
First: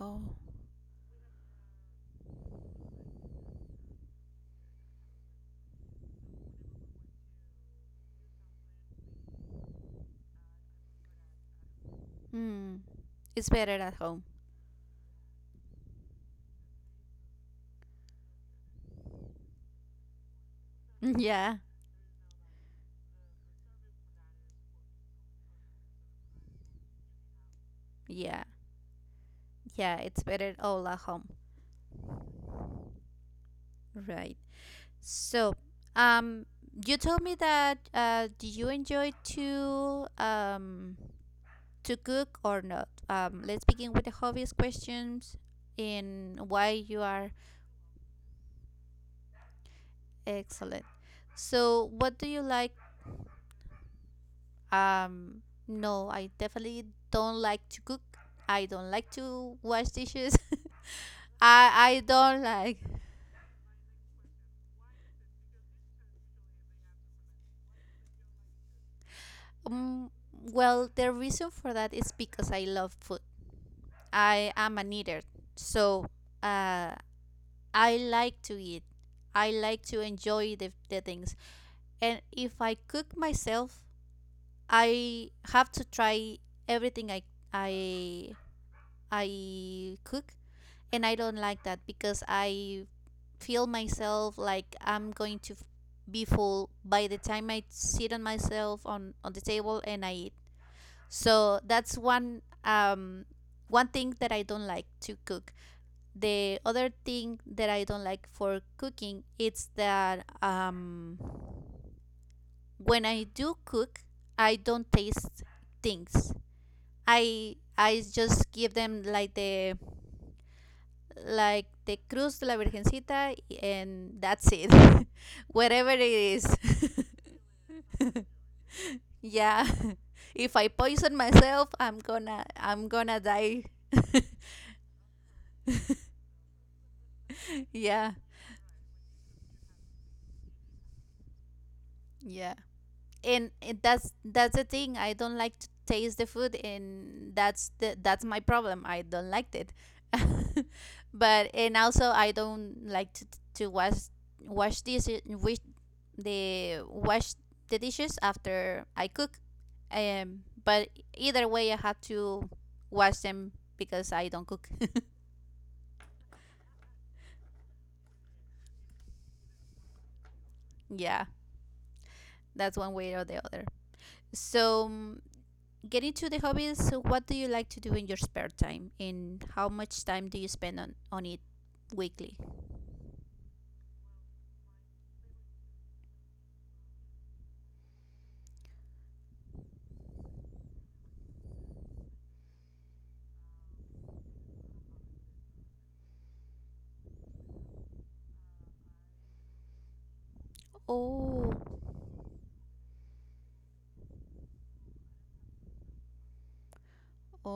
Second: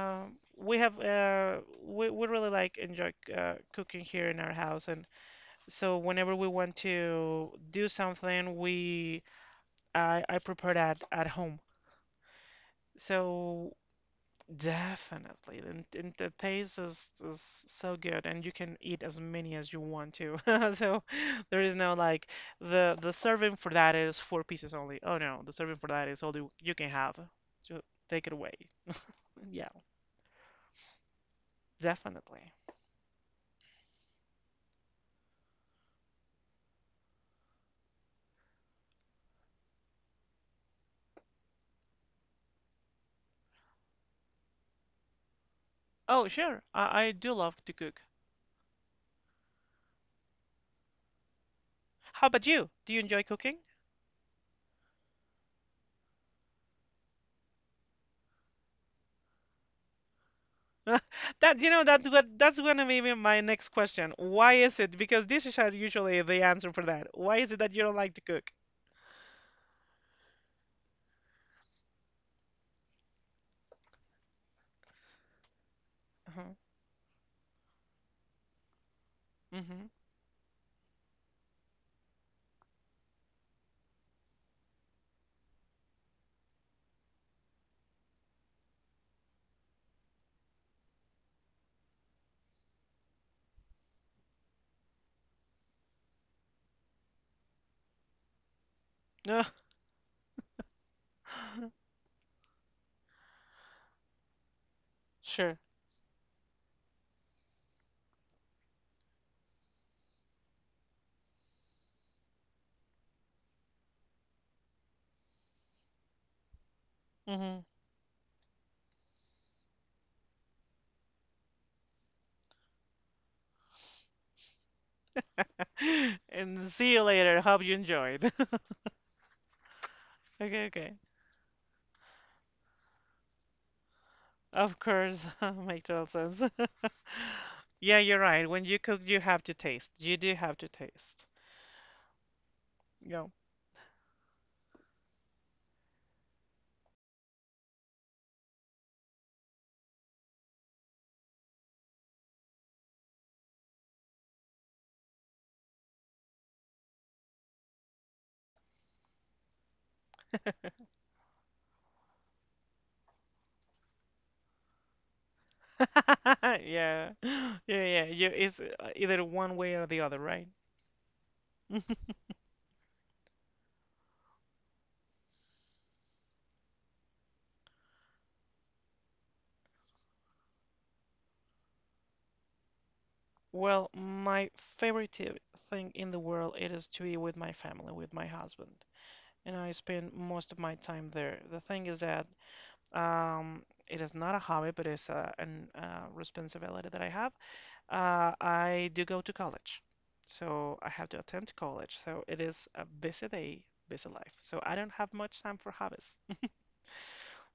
Oh. We have we really like enjoy cooking here in our house, and so whenever we want to do something, we I prepared at home. Mm, it's better So at home. definitely, and, the taste is so good, and you can eat as many as you want to. So Yeah, there is no like the serving for that is four pieces only. Oh no, the serving for that is all you can have. So take it yeah, away. Yeah, yeah. It's better all at home. definitely. Right. So, um, you told me that do you enjoy to cook or not? Let's begin with the hobbies questions Oh in sure, why you I are do love to cook. excellent. So, what do How you about you? like? Do you enjoy cooking? No, I definitely don't like to cook. I don't like to wash dishes. That you know I don't that's like. gonna be my next question. Why is it? Because dishes are usually the answer for that. Why is it that you don't like to cook? Um, well, the reason for that is because I love food. I am an eater, so uh, I like to eat. I Mm-hmm. like Mm-hmm. to enjoy the things. And if I cook myself, I have to try everything I I cook, and I don't like that because I feel myself like I'm going to be full by the time I sit on myself on the table and I eat. So that's one one thing that I don't like to cook. Sure. The other thing that I don't like for cooking is that when I do cook, I don't taste things. Mm-hmm. I just give them like the cruz de la virgencita and that's it. Whatever it is. And see you later. Hope you enjoyed. Yeah. If Okay, I okay. poison myself, I'm gonna die. Of course, make total sense. Yeah, Yeah, you're right. When you cook, you have to taste. You do have to taste. yeah. Yeah. And, it that's the thing. I don't like to taste the food, and that's my problem. I don't like it. but and also I don't like to wash wash dishes wish the wash the dishes after I cook. But either way, I have to wash them because I don't cook. Yeah. Yeah, yeah. You, it's either one way or the other, right? Yeah, that's one way or the other. So get into the hobbies. What do you like to do in your spare time? And how much time do you spend on it weekly? Well, my favorite thing in the world it is to be with my family, with my husband, and I spend most of my time there. The thing is that um, it is not a hobby, but it's a an, responsibility that I have. I do go to college, so I have to Oh, attend college. So it is a busy day, busy life. So I don't have much time for hobbies.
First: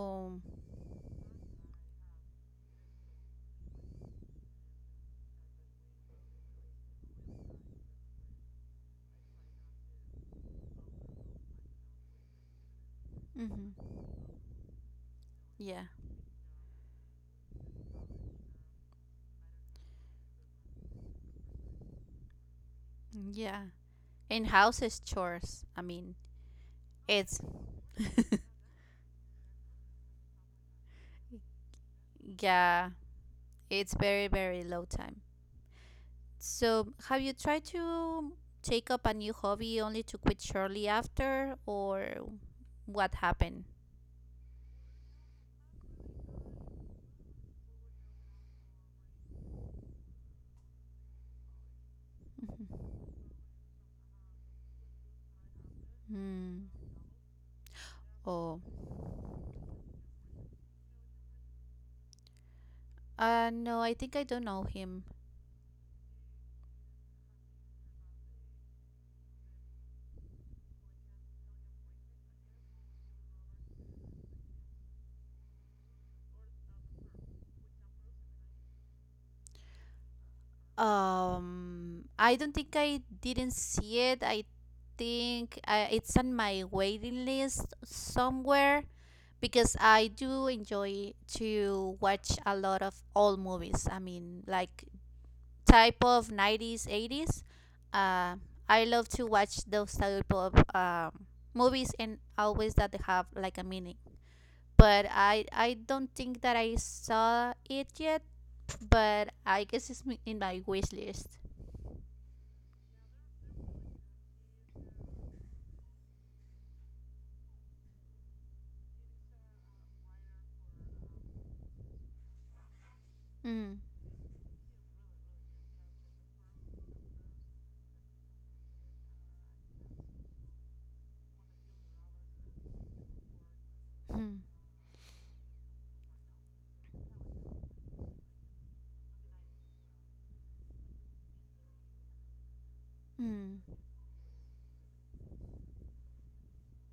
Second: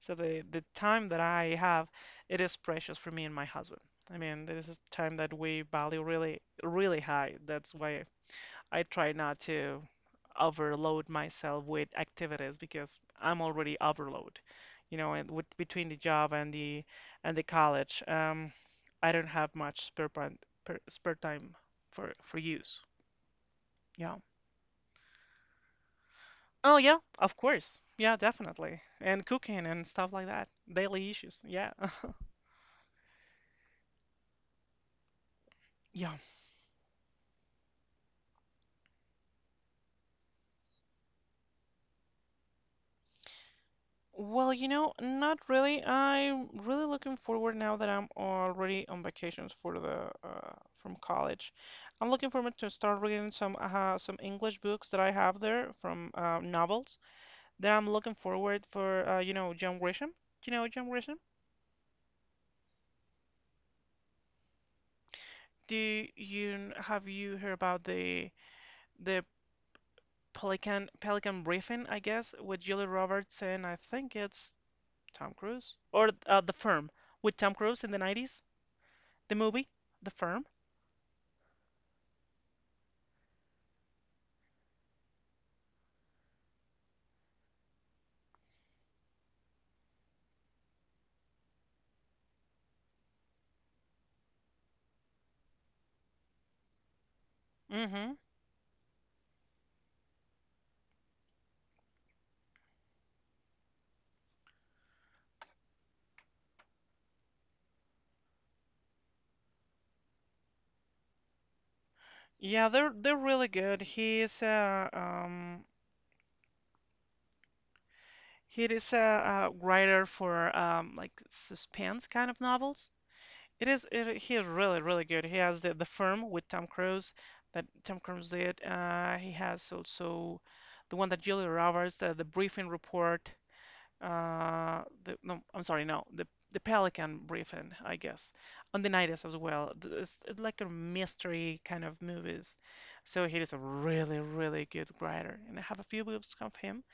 So the time that I have, it is precious for me and my husband. I mean, this is time that we value really, really high. That's why I try not to overload myself with activities because I'm already mm-hmm. overload, you know, and Yeah, between the job and the college, I don't have much spare time, per, spare time for use. yeah. Yeah. And houses chores. I mean, Oh yeah, of it's, course. Yeah, definitely. And cooking and stuff like that. Daily issues. Yeah. yeah, it's very very low time. Yeah. So, have you tried to take up a new hobby only to quit shortly after, or what happened? Well, you know, not really. I'm really looking forward now that I'm already on vacations for the from college. I'm looking forward to start Mm-hmm. reading some English books that I have there from Hmm. novels. Then I'm looking Oh, forward for John Grisham. Do you know John Grisham? No, I think I don't know him. Do you have you heard about the the Pelican Briefing, I guess, with Julia Roberts and I think it's Tom Cruise or The Firm with Tom Cruise in the 90s, the movie, The Firm. I don't think I didn't see it. I think it's on my waiting list somewhere because I do enjoy to watch a lot of old movies. I mean, like type of 90s, 80s. Mm-hmm. Uh, I love to watch those type of movies and always that they have like a meaning. But I don't think that I saw it yet, but I guess it's in my wish list. Yeah, they're really good. He's a he is a writer for like suspense kind of novels. It Mm, is he is really really good. He has the firm with Tom Cruise that Tom Cruise did. He has also the one that Julia Roberts, the briefing report. mm, The no, I'm sorry, no, the Pelican Briefing, I guess, on the 90s as well. It's like a mystery kind of movies, so he is a mm. really, really good writer, and I have a few books of him.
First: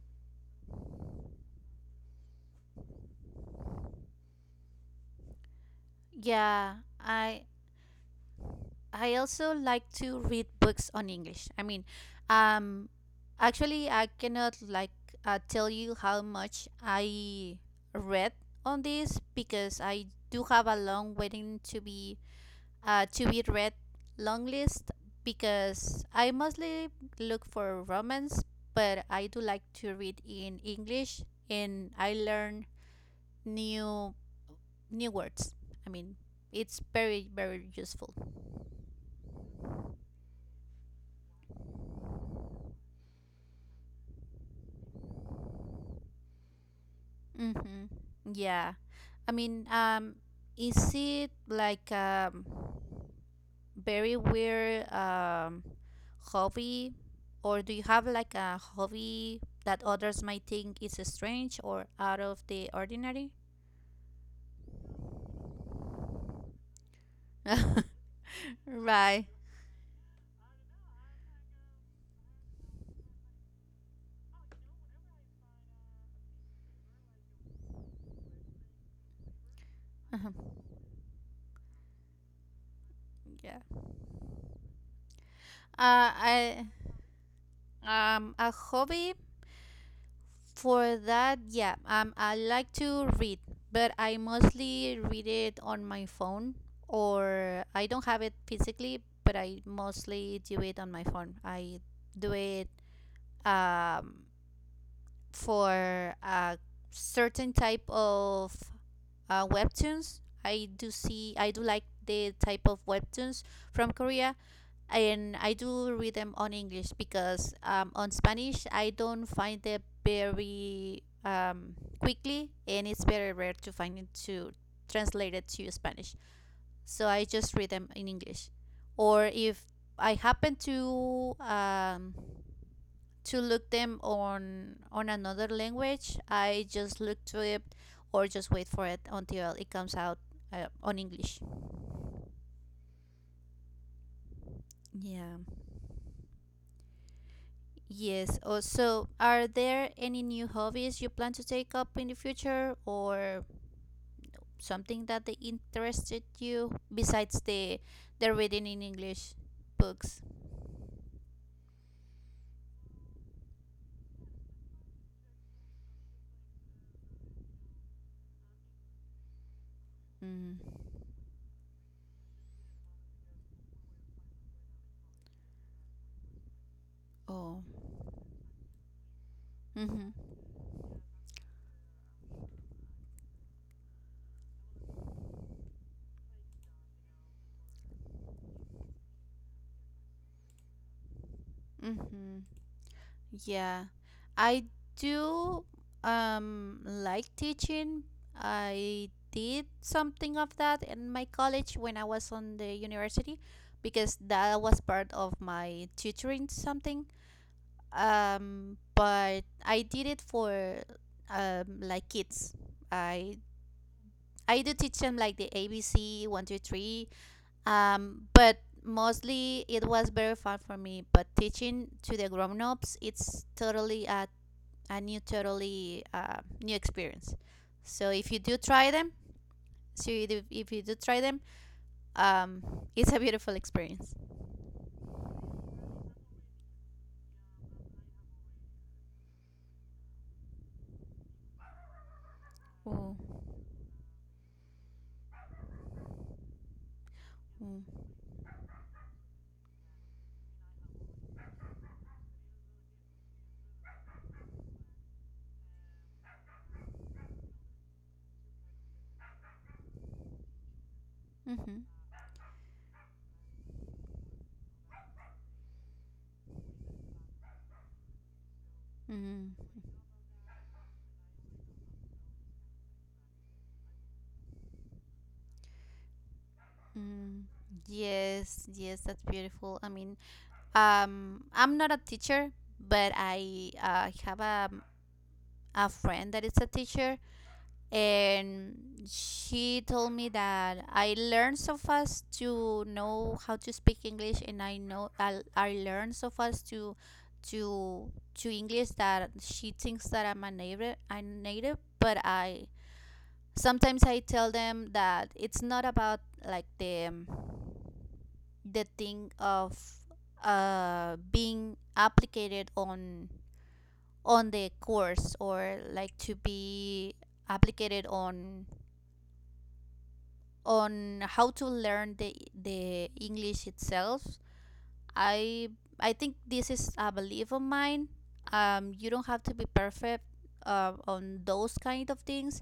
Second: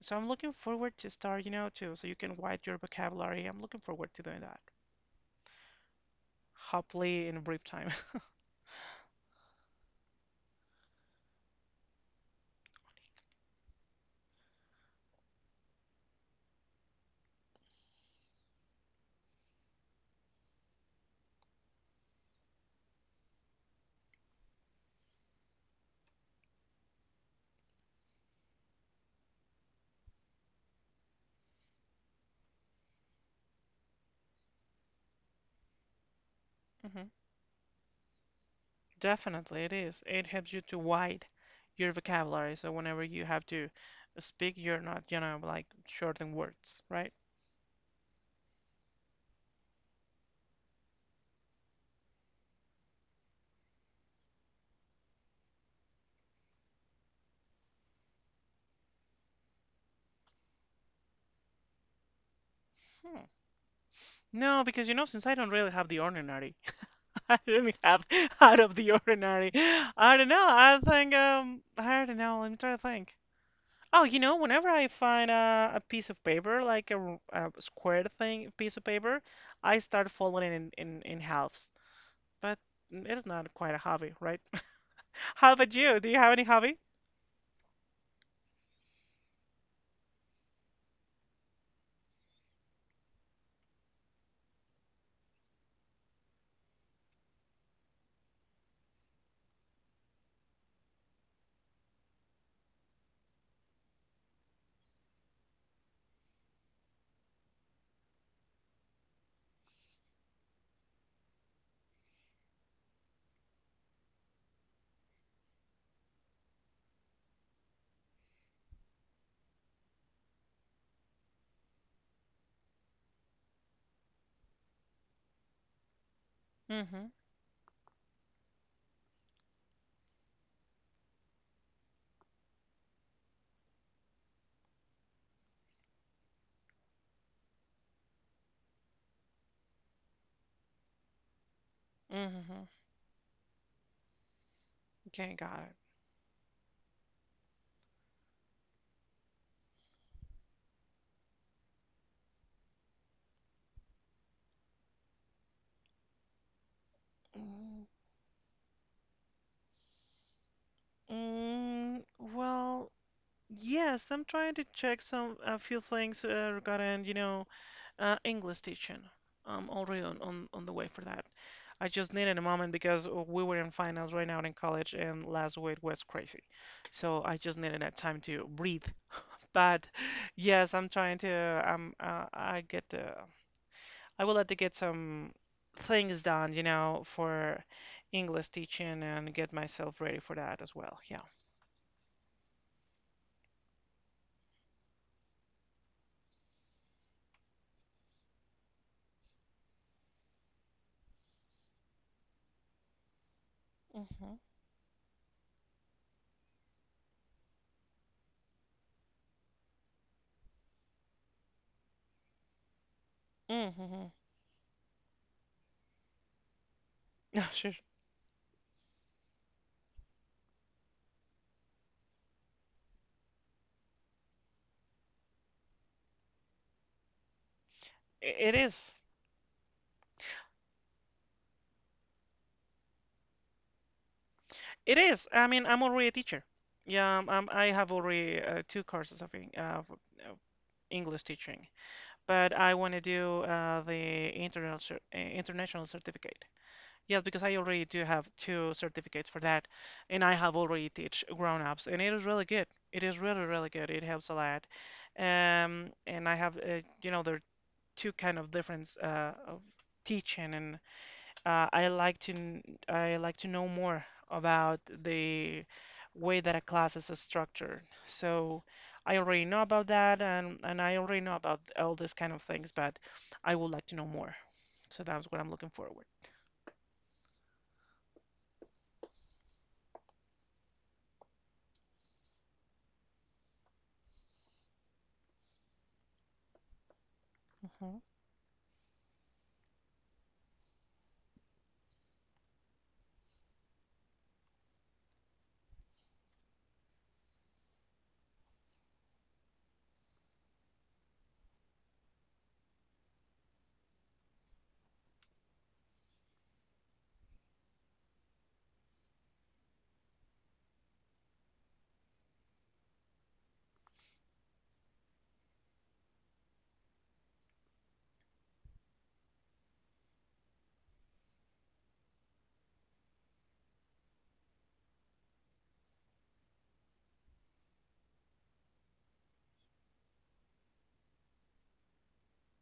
So I'm looking forward to start, you know, too, so you can widen your vocabulary. I'm looking forward to doing that, Yeah, hopefully in a I brief time. I also like to read books on English. I mean, um, actually, I cannot like tell you how much I read on this because I do have a long waiting to be read long list because I mostly look for romance, but I do like to read in English and I learn new new words. I mean, it's hmm very very useful. Definitely, it is. It helps you to widen your vocabulary, so whenever you have to speak, you're not, you know, like short in words, right? Mm-hmm. Yeah, I mean, is it like a very weird hobby, or do you have like a hobby that others might think is strange or out of the Hmm. ordinary? No, because you know, since I don't really have the ordinary, I really have out of the Right. ordinary. I don't know. I think I don't know. Let me try to think. Oh, you know, whenever I find a piece of paper, like a, a square thing, piece of paper, I start Uh-huh. folding it in halves. But it is not Yeah. quite a hobby, right? How about you? Do you have any I hobby? A hobby For that, yeah, I like to read, but I mostly read it on my phone, or I don't have it physically, but I mostly do it on my phone. I do it um, for a certain type of webtoons. I do like the type of webtoons from Korea, and I do read them on English because on Spanish I don't find them very quickly, and it's very rare to find it to translate it to Spanish. So Mm-hmm. I just read them in English, or if I happen to look them on another language, I just look to it or just wait for it until it comes out on English. Mm-hmm. Okay, Yeah. got it. Yes. Oh, so are there any new hobbies you plan to take up in the future or something that they interested you besides the Mm, the reading in English books? Well. Yes, I'm trying to check some a few things regarding, you know, English teaching. I'm already Mm. on the way for that. I just needed a moment because we were in finals right now in college, and last week was crazy. So I just Oh. needed that time to breathe. But Mhm. yes, I'm trying to. I get the. I would like to get some things done, you know, for English teaching and get myself ready for that as well. Yeah. Mhm. Yeah. I do like teaching. I did something of that in my college when I was on the university because Mm-hmm. that was part of my tutoring something, but I did it for like kids. i Mm-hmm. i do teach them like the ABC 1, 2, 3, sure. But mostly it was very fun for me. But teaching to the grown-ups, it's totally a new experience. So if you It do try is. them, so you do, if you do try them um it's a beautiful experience. It is. I mean, I'm already a teacher. Yeah, I have already two courses of of English teaching, but I want to Oh, do international certificate. Yes, because I already do mm. have two certificates for that, and I have already teach grown-ups, and it is really good. It is really, really good. It helps a lot. And I have, you know, there are two kind of difference of teaching and Mm-hmm, I like to I like to know more about the way that a class is structured. So I already know mm-hmm, about that, and I already know about all these kind of things, but I would like to know more. So that's what I'm looking forward. mm. Yes, yes, that's beautiful. I mean, I'm not a teacher, but I have a friend that is a teacher, Mhm. and she told me that I learned so fast to know how to speak English, and I know I learned so fast to to English that she thinks that I'm a native. I'm native, but I sometimes I tell them that it's not about like the thing of being applicated on the course or like to be applicated on how to learn the English itself. I I think this is a belief of mine. You don't have to be perfect on those kind of things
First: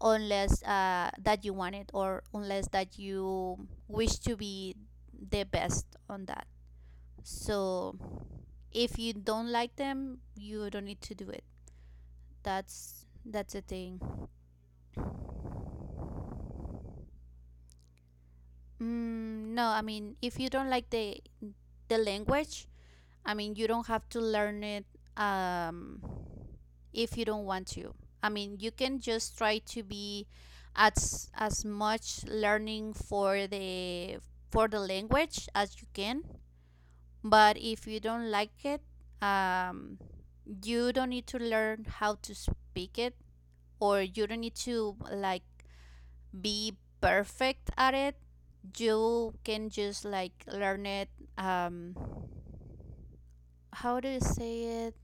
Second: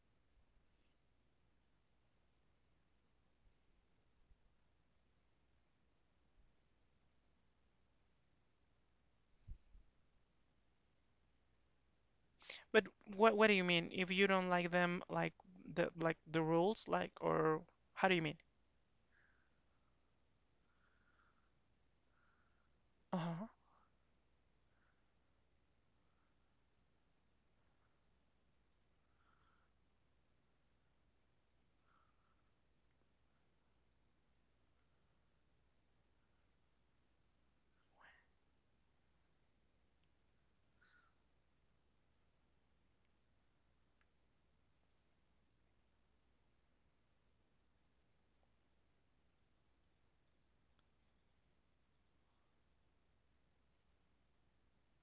unless that you want it or unless that you wish to be the best on that. So if you don't like them, you don't need to do it. But That's what that's do the you mean? thing. If you don't like them, like the rules, like or how do you mean? Mm, no, I mean if you don't like the language, I Uh-huh. mean you don't have to learn it, um, if you don't want to. I mean you can just try to be as much learning for the language as you can. But if you don't like it, um, you don't need to learn how to speak it or you don't need to like be perfect at it. You can just like learn it. um how do you say it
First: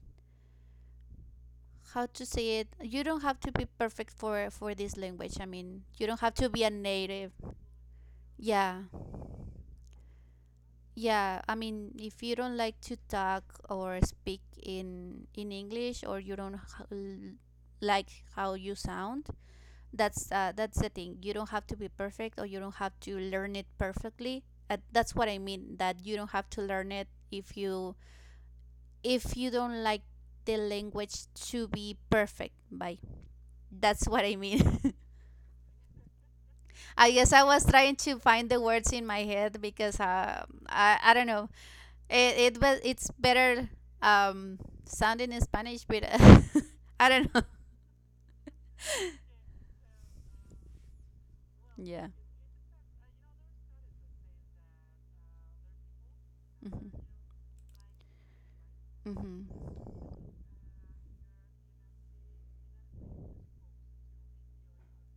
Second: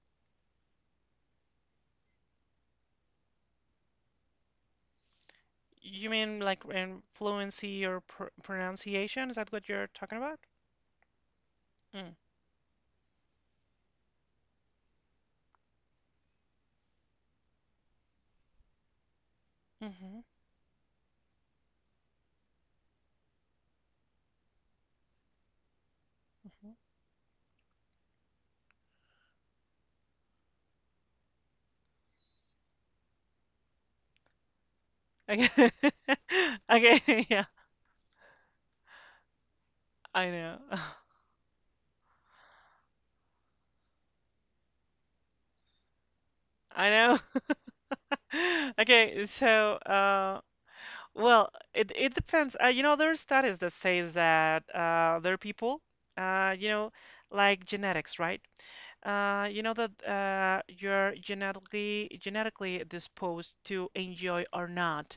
How to say it, you don't have to be perfect for this language. I mean, you You don't have mean to be like a in native. fluency or pr Yeah, pronunciation? Is that what you're talking about? yeah, I mean Mm. if you don't like to talk or speak in English, or you don't like how you sound. hmm That's the thing. You don't have to be perfect or you don't have to learn it perfectly. That's what I mean, that you don't have to learn it if you don't like the language to be perfect by. That's what I mean. Okay. I Okay, guess I yeah, was trying to find the words in my head because I uh, know. i i don't know. It's better um sounding in Spanish, but I I know. don't know. Okay, so well, it Yeah, it depends. You know, there are studies that say that there are people you know, mm-hmm. like genetics, right? Mm-hmm. You know that you're genetically disposed to enjoy or not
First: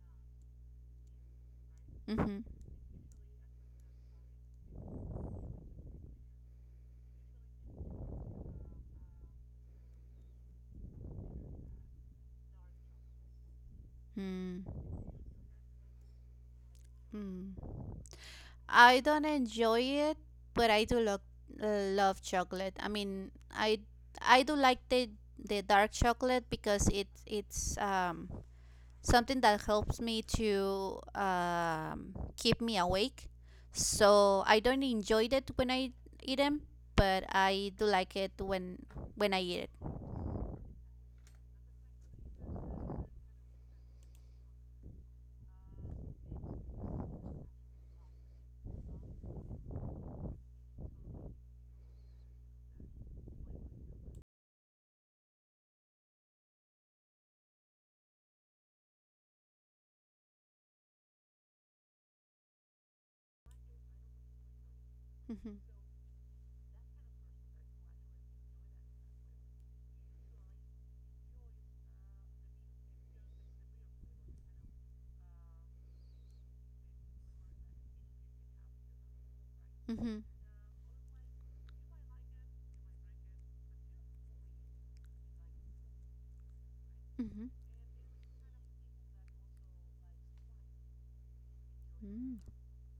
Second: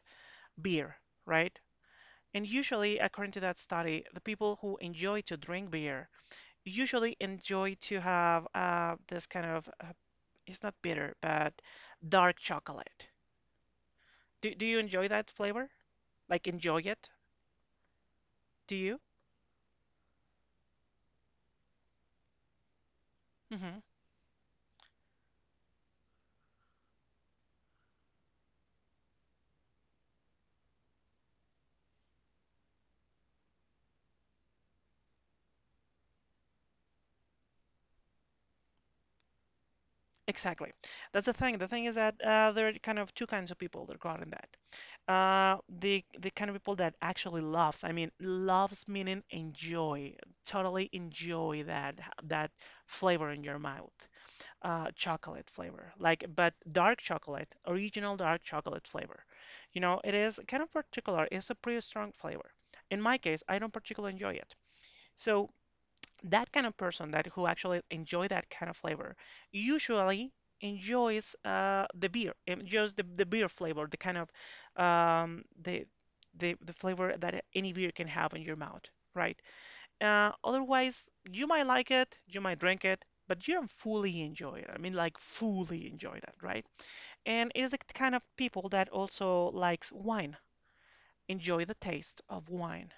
beer, right? Mm-hmm. And usually, according to that study, the people who enjoy to drink beer usually enjoy to have this kind of it's not bitter, but dark chocolate. Do you Mm-hmm. enjoy that flavor? Like enjoy it? Hmm. Do I you? don't enjoy it, but I do love chocolate. I mean, Mm I hmm I do like the dark chocolate because it's something that helps me to keep me awake. So I don't enjoy it when I eat them, but I do like it when I eat it. Exactly. That's the thing. The thing is that there are kind of two kinds of people regarding that. The kind of people that actually loves. I mean, loves meaning enjoy, totally enjoy that flavor in your mouth. Chocolate flavor, like but dark chocolate, original dark chocolate flavor. You know, it is kind of particular. It's a pretty strong flavor. In my case, I don't particularly enjoy it. So Mhm. that kind of person that who actually enjoy that kind of flavor usually enjoys the beer, enjoys the beer flavor, the kind of um, the the flavor that any beer can have in your mouth, right? Mhm. Otherwise, you might like it, you might drink it, but you don't fully enjoy it. I mean, like fully enjoy that, right? And it is the kind of people that also likes wine, enjoy the taste Mhm. of wine.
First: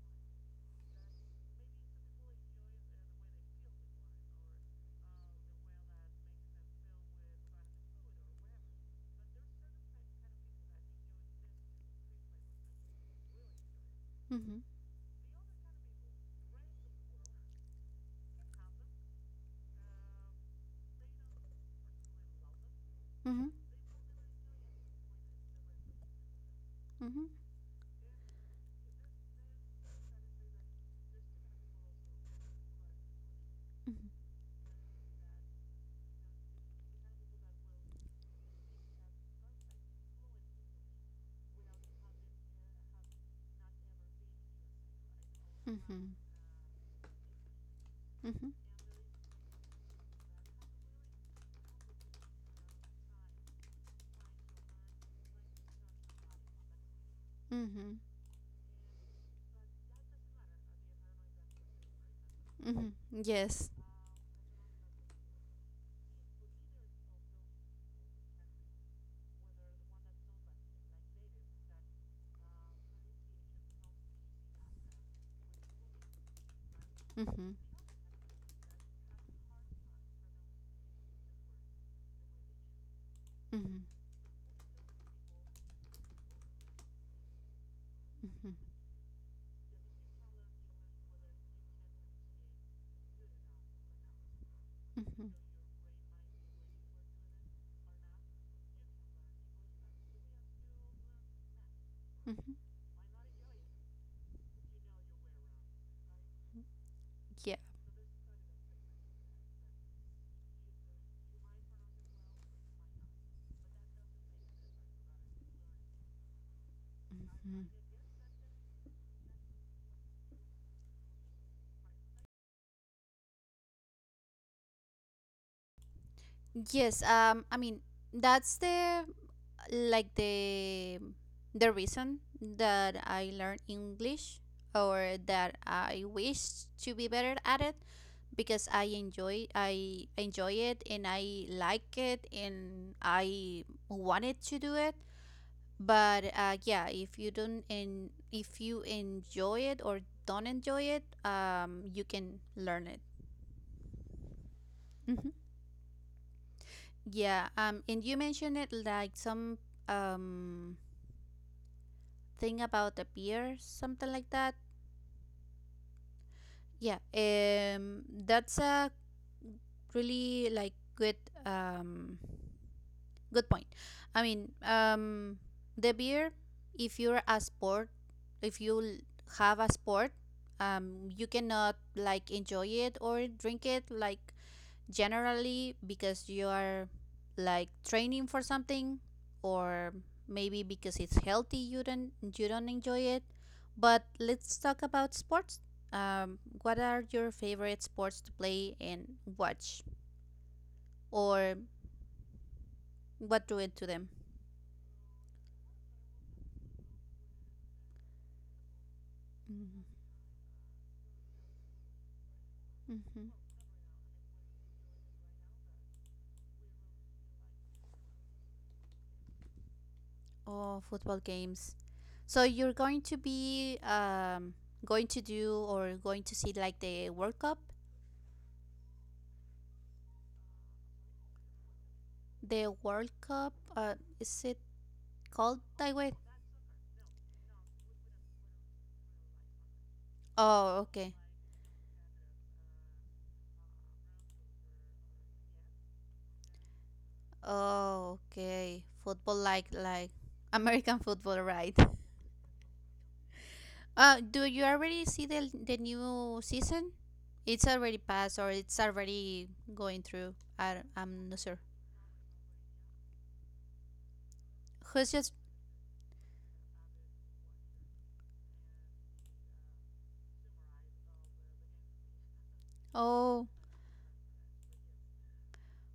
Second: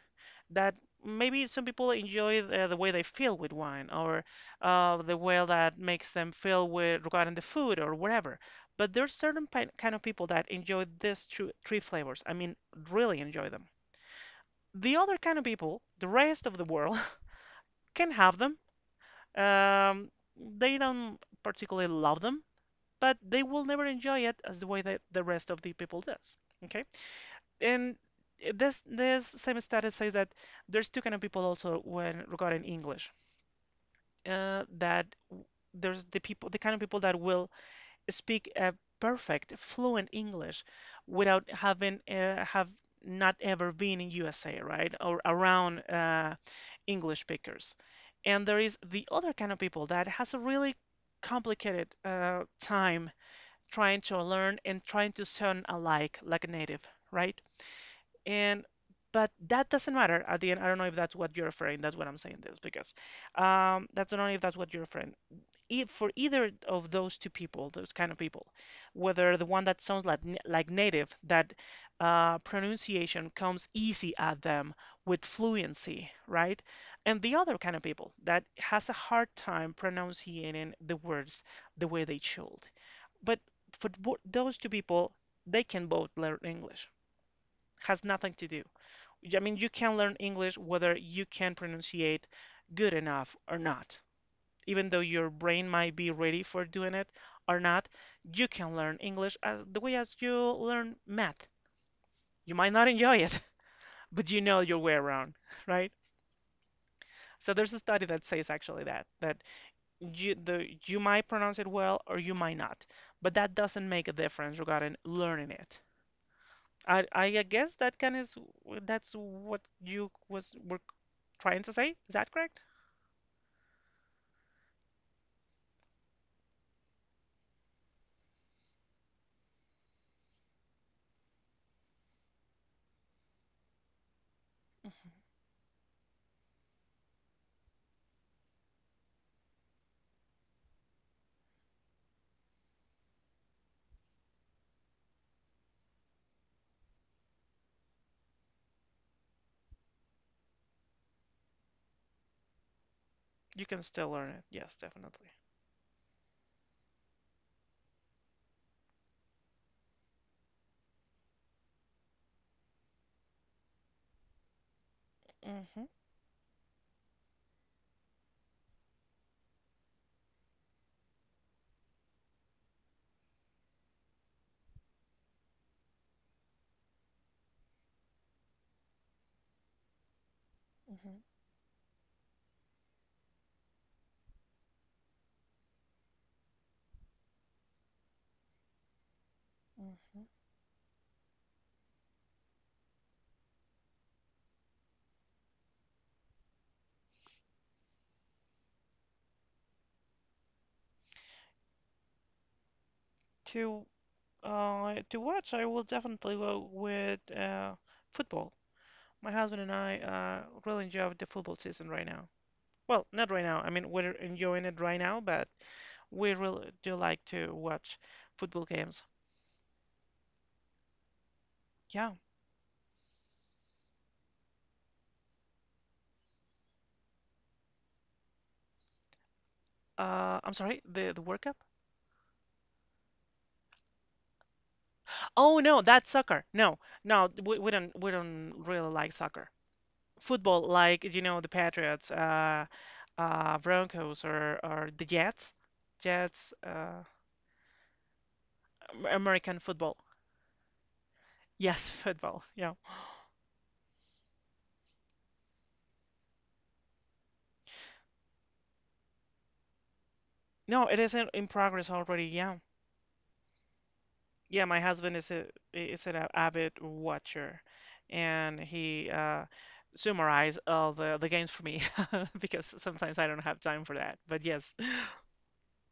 That maybe some people enjoy the way they feel with wine, or the way that makes them feel with regarding the food or whatever. But there's certain kind of people that enjoy these two, three flavors. I mean, really enjoy them. Mm. The other kind of people, the rest of the world, can have them. Um, they don't particularly love them, but they Mhm. will never enjoy it as the way that the rest of the people does. Okay, Mhm. and this same study says that there's two kind of people also when regarding English. Mhm. That there's the people, the kind of people that will speak a perfect, fluent English without having have not ever been in USA, right? Or around Mhm. Mhm. English speakers. And Mhm. there is the other kind of people that has a really complicated time trying to learn and trying to sound alike like a native, right? Mhm. And but that doesn't matter at the end. I don't know if that's what you're referring. That's what I'm saying this Mhm. because Yes. That's I not if that's what you're referring for either of those two people, those kind of people, whether the one that sounds like native, that pronunciation comes easy at them with fluency, right? And the Mm-hmm. other kind of people that has a hard time pronouncing the words the way they should. But Mhm, for those two people, they can both learn English. Has nothing to mhm, do. I mean, you can learn English whether you can pronunciate good enough or not, even though your mhm, brain might be ready for doing it or not. You can learn English as the way as you learn math. mhm. You might not enjoy it, but you know your way around, right? So Yeah. there's a study that says actually that you might pronounce it well or you might not, but that doesn't make a difference regarding learning it. I Mhm. guess that can is that's what you was were trying to say. Is that correct? Yes. I mean, that's the like the reason that I learned English Hmm. or that I wish to be better at it because I enjoy it and I like it and I wanted to do it. But yeah, if you enjoy it or don't enjoy it, you can learn it. You can still learn it. Yes, definitely. Hmm. Yeah, and you mentioned it like some um thing about the beer, something like that. Hmm. Yeah, that's a really like um good point. I mean, the beer, if you're a sport, if you have a sport, Hmm. you cannot like enjoy it or drink it like generally because you are like training for something, or Hmm. maybe because it's healthy you don't enjoy it. But let's talk about sports. What are your favorite sports to play and watch, or what do it To to them? To watch, I will definitely go with football. My husband and I really enjoy the football season right now. Well, not Mm-hmm. right now. I mean, we're enjoying it right now, but we really do like to watch football games. Oh, football games. Yeah. So you're going to be, going to do, or going to see, like, the World Cup? I'm sorry, the World Cup? The World Cup, is it Oh called no, that that's way? soccer. No, no, we don't we don't really like soccer. Football, Oh, like okay. you know, the Patriots, Broncos, or the Jets, Jets, Oh, okay. Football American like football. American football, right? Yes, football. Yeah. Do you already see the new season? It's already passed or it's already going through. I, No, it is I'm in, not in sure. progress already. Yeah. Yeah, my Who's husband just? is an avid watcher, and he summarized all the games for me because sometimes I don't Oh, have time for that. But yes,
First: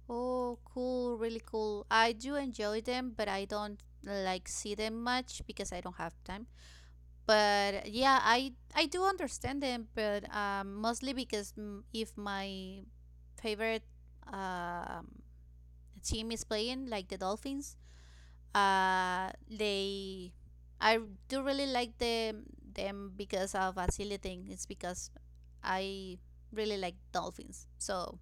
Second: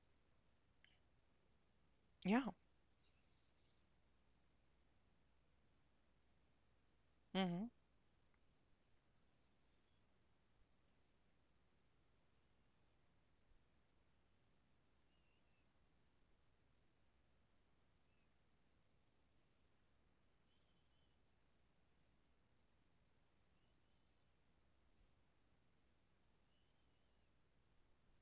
oh, cool, really cool. I do yeah. enjoy them, but I don't like see them much because I don't have time. Hmm. But yeah, I do understand them, but mostly because, if my favorite um, team is playing, like the Dolphins, they I do really like them because of a silly thing. It's because I really like Dolphins, so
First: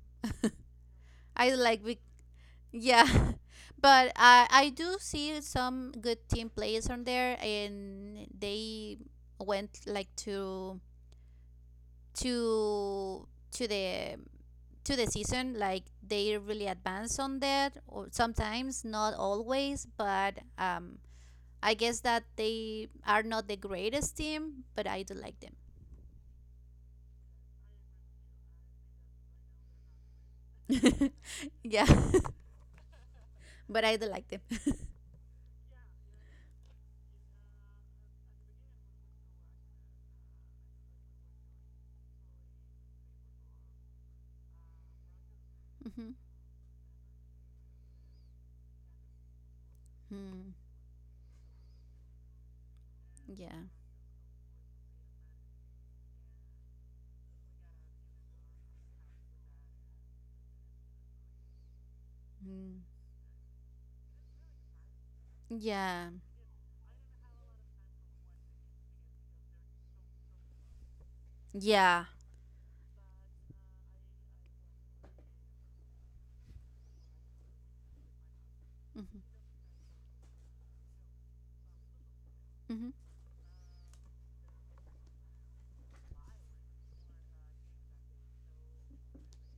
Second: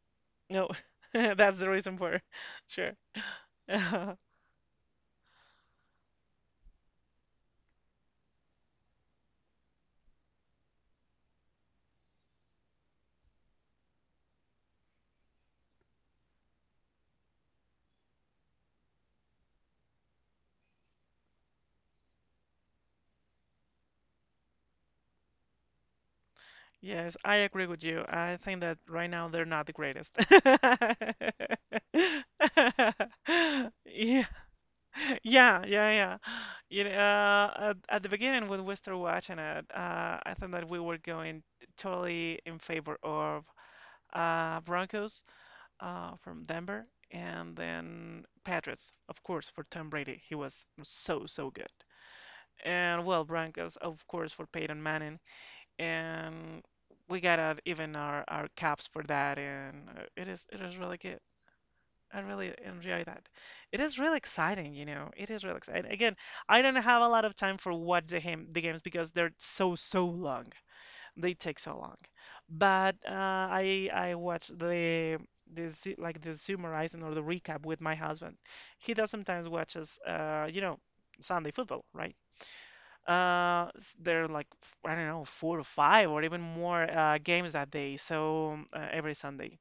No, I that's the like reason be- for sure. yeah, but I do see some good team players on there, and they went like to to the to the season like they really advance on that, or sometimes not always, but I guess that they are not the greatest team, but I do like them. Yes, I agree with you. I think that right now they're not the greatest. Yeah, but I do Yeah. like them. Yeah, yeah, yeah. You know, at the beginning when we started watching it, I thought that we were going totally in favor of Broncos Mm-hmm. From Denver, and then Patriots, of course, for Tom Brady. He Mm. was so, so good. And well, Yeah. Broncos, of course, for Peyton Manning. And we got out even our caps for that, and it is really good. I really Mm. enjoy that. It is really exciting, you know. It is really exciting. Yeah, Again, I don't have a lot of time for what the game the games because they're so so long. They take so long. yeah. But I watch the like the summarizing or the recap with my husband. He does Mm-hmm. sometimes watches you know Sunday football, right? Mm-hmm. There are like I don't know four or five or even more games that day. So every Sunday.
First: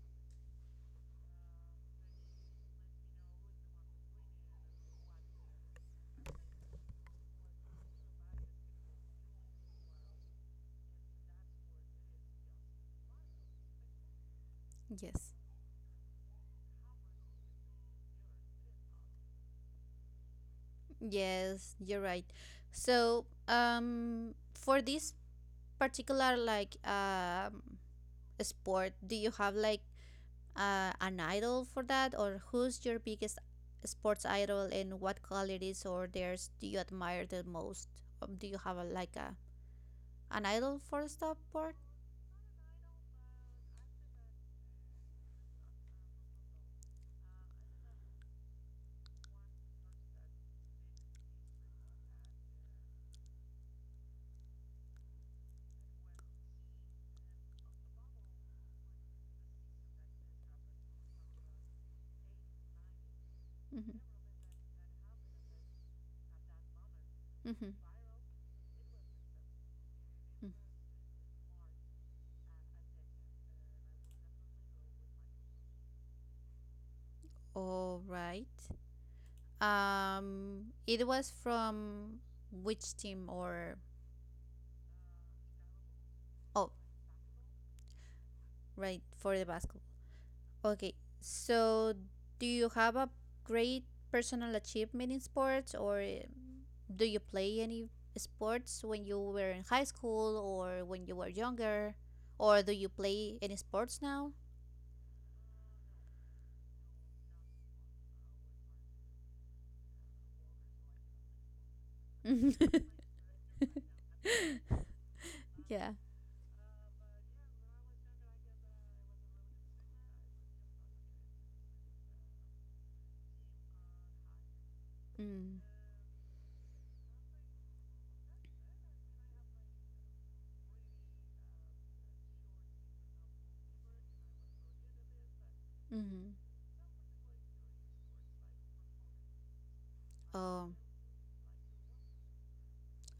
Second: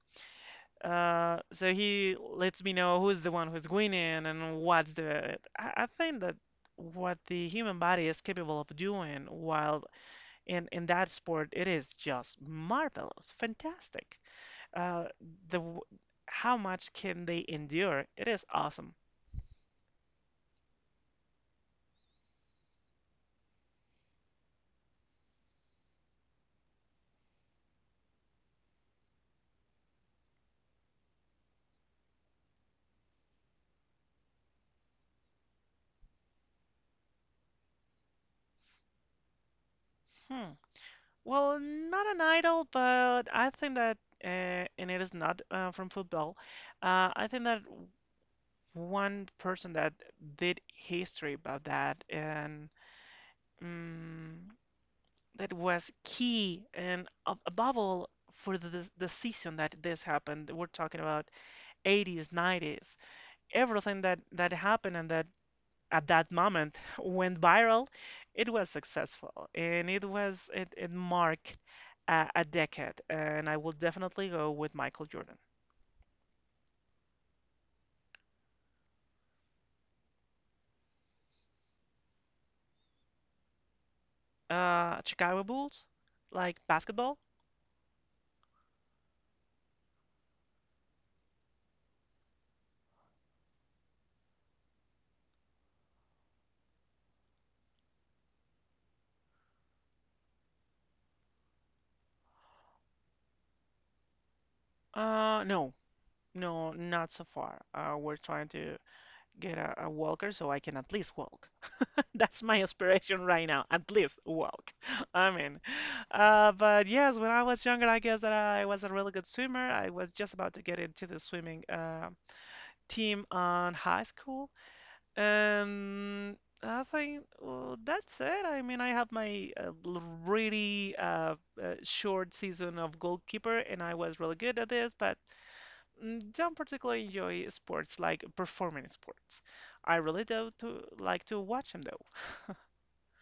So he lets me know who's the one who's winning and what's the. I think that what the human body is capable of doing while in that sport, it is just marvelous, fantastic. Uh, Yes. the w- how much can they endure? It is awesome. Yes, you're right. So, for this particular like sport, do you have like an idol for that, or who's your biggest sports idol, and what qualities or theirs do you admire the most? Do you have a, like a an Hmm. idol for the Well, sport? not an idol, but I think that, and it is not from football. I think that one person that did history about that and, mm, that was key and above all for the season that this happened. We're talking about 80s, 90s. Mm-hmm. Everything that that happened and that at that moment went Mm-hmm. viral, it was successful and it was Mm-hmm. It marked a decade. And I will definitely go with Michael Jordan. All right. It was from which team, or Chicago Bulls, like oh, basketball? right, for the basketball. Okay, so do you have a great personal achievement in sports, or do you play any sports when you were in high school or when you were younger, or do you play any sports now? No, no, not so far. We're trying to get a walker so I can at least walk. That's my aspiration right now. At least walk. I mean, Yeah. But yes, when I was younger, I guess that I was a really good swimmer. I was just about to get into the swimming team on high school, Mm. and I think, well, that's it. I mean, I have my really short season of goalkeeper, and I was really good at this, but mm, Mm-hmm. don't particularly enjoy sports like performing sports. I really do Oh, to like to watch them though.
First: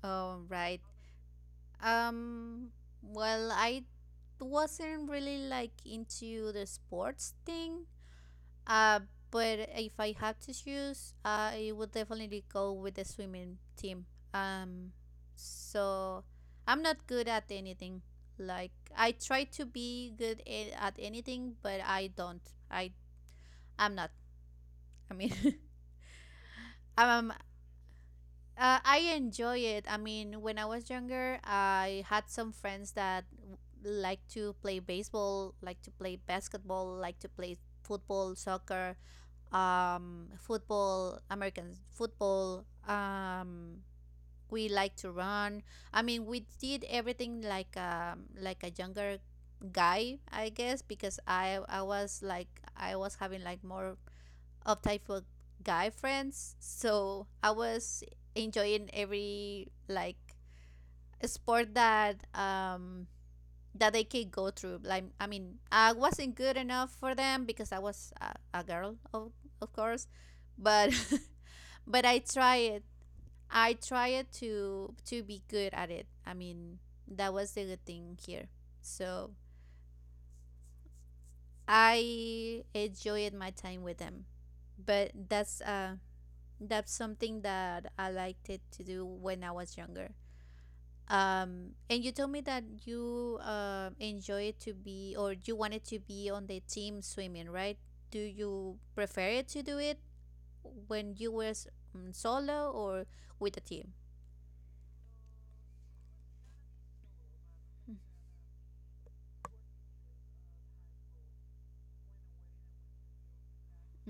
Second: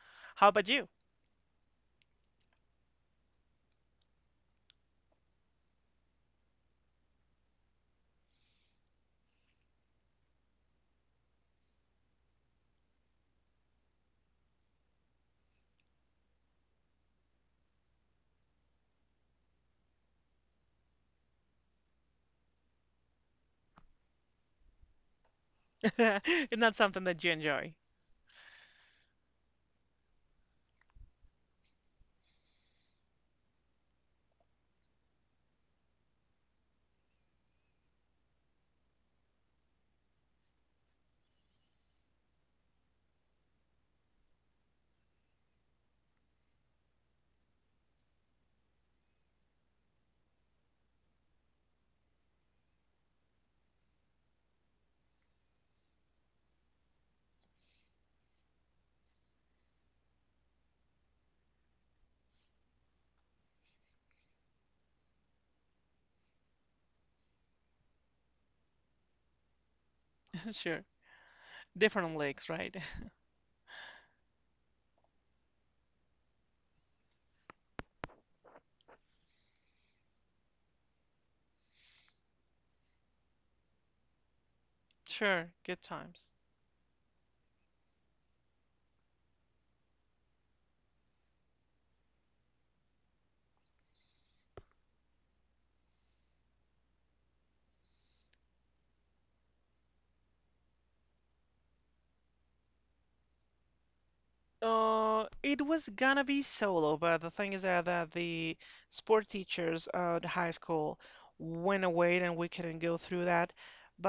oh, How about right. you? Um, well, I wasn't really like into the sports thing. Uh, but if I had to choose, I would definitely go with the swimming team. Um, so I'm not good at anything. Like I try to be good at anything, but I don't. I I'm not. I mean, It's not something that you um, enjoy. I enjoy it. I mean, when I was younger, I had some friends that like to play baseball, like to play basketball, like to play football, soccer, football, American football. We like to run. I mean, we did everything like, like a younger guy, I guess, because I was having like more of type of guy friends, so I was enjoying every like sport that that they could go through. Like, I mean, I wasn't good enough for them because I was a girl, of course, Sure. but but Different I leagues, right? tried. I tried to be good at it. I mean, that was the good thing here. So I enjoyed my time with them, but Sure. that's Good uh times. that's something that I liked it to do when I was younger. And you told me that you enjoy it to be, or you wanted to be on the team swimming, right? Do you prefer it to do it when you were s- mm, solo or with a team? It was gonna be solo, but the thing is that, the sport teachers at high school went away and we couldn't go through that.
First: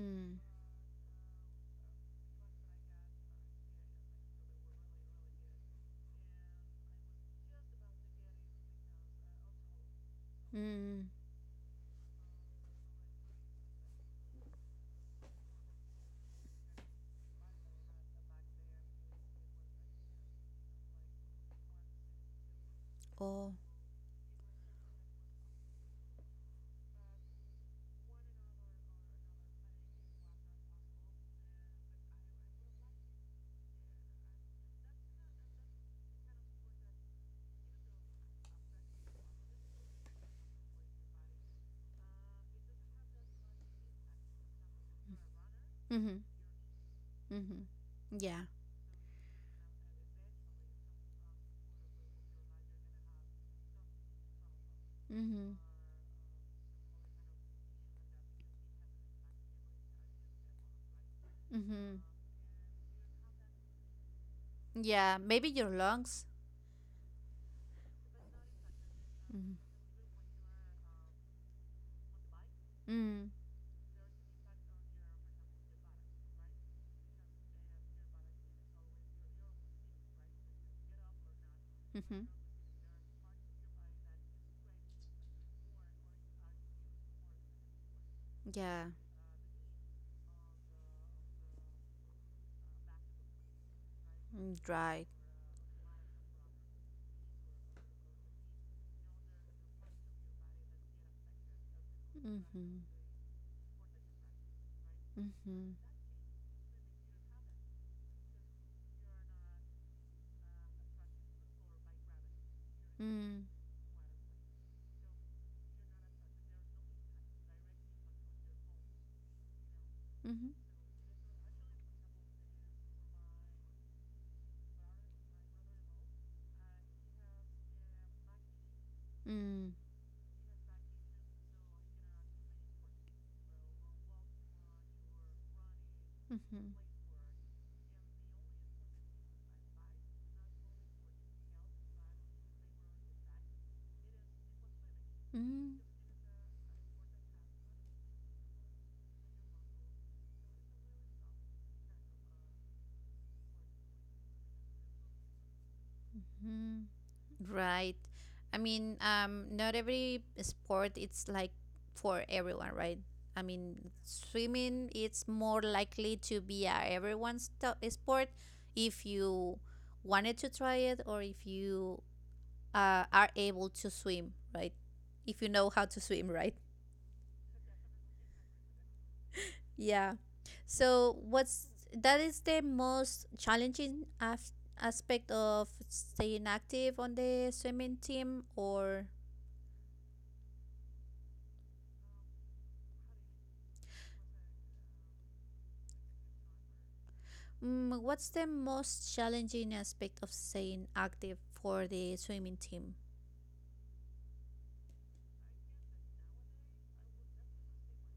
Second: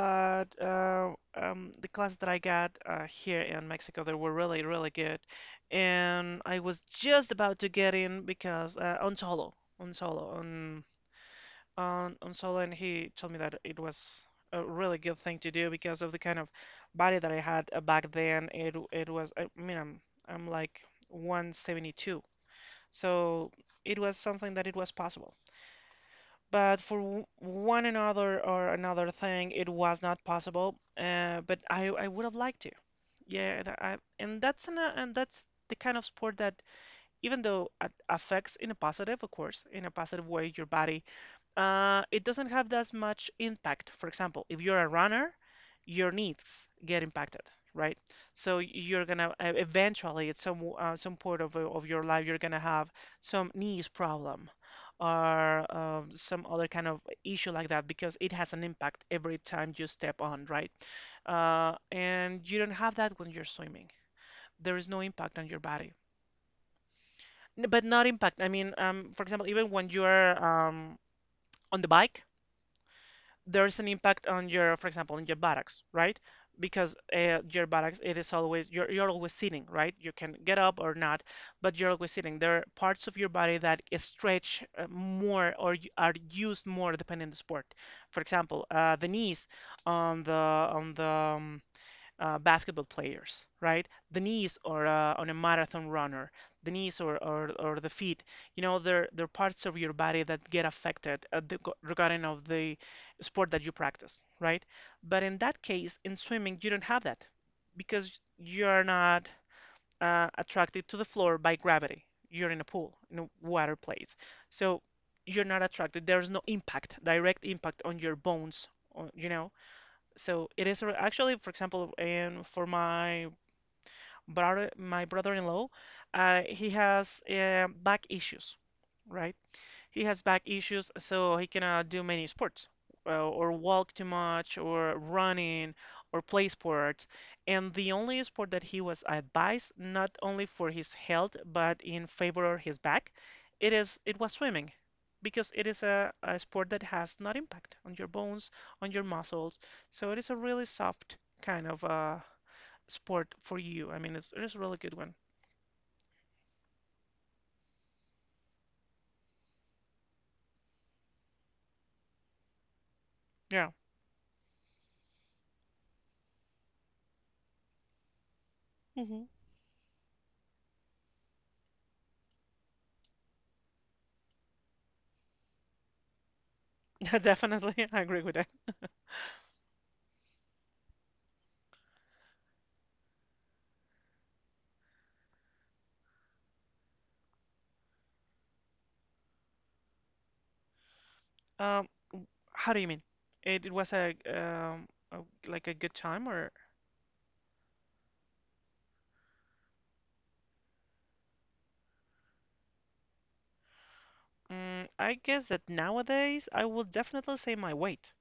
Mm. The class that I got here in Mexico, they were really, really good. And I was just about to get in because on solo, on Mm. On solo, and he told me that it was a really good thing to do because of the kind of body that I had back then. It was I mean I'm like 172, Oh. so it was something that it was possible. But for one another or another thing, it was not possible. But I would have liked to. Yeah, and that's and that's the kind of sport that even though it affects in a positive, of course, in a positive way your body, it doesn't have as much impact. For example, if you're a runner, your Mm-hmm. knees get impacted, Mm-hmm. right? Yeah. So you're gonna eventually at some point of your life you're gonna have some knees problem Mm-hmm. or some other kind of issue like that because it has an impact every time you step on, right? Mm-hmm. And you don't have that when you're swimming. There is no Yeah. impact Maybe on your your body. lungs. But not impact. I mean, for example, Mm-hmm. even when you're on the bike, Mm. there's an impact on your, for example, on your buttocks, right? Because your buttocks, it is always you're always sitting, right? You can get up or not, but you're always Mm-hmm. sitting. There are parts of your body that stretch more or are used more depending on the sport. For example, Yeah. The knees on the basketball players, right? The Mm, knees or right. On a marathon runner, the knees or the feet, you know, they're parts of your body that get affected regarding of the Mm-hmm. sport that you practice, right? But in that Mm-hmm. case, in swimming, you don't have that because you're not attracted to the floor by gravity. You're in a pool, in a Mm-hmm. water place. So you're not attracted. There's no impact, direct impact on your bones, on, you know, so it is actually, for example, and for my brother, my brother-in-law, he has back issues, right? Mm-hmm. He has back issues, so he cannot do many sports, or walk too much, or running, or play sports. And the only sport that he was advised, not only for his health, but in favor of his back, it is it was swimming, because it Mm-hmm. is a sport that has not impact on your bones, on your muscles. So it is a really soft kind of sport for you. I mean, it's a really good one. Mhm. Right. I mean, not every sport it's like for everyone, right? I Yeah, mean, swimming it's more likely to be a everyone's sport, if hmm you wanted to try it or if you are able to swim, right? If you know how to swim, right? definitely, I agree with that. Yeah. So what's that is the most challenging aspect of staying active on the swimming team, or Um, How do you mean? It was a like a good time or mm, what's the most challenging aspect of staying active for the swimming team? mm, I guess that nowadays I will definitely say my weight.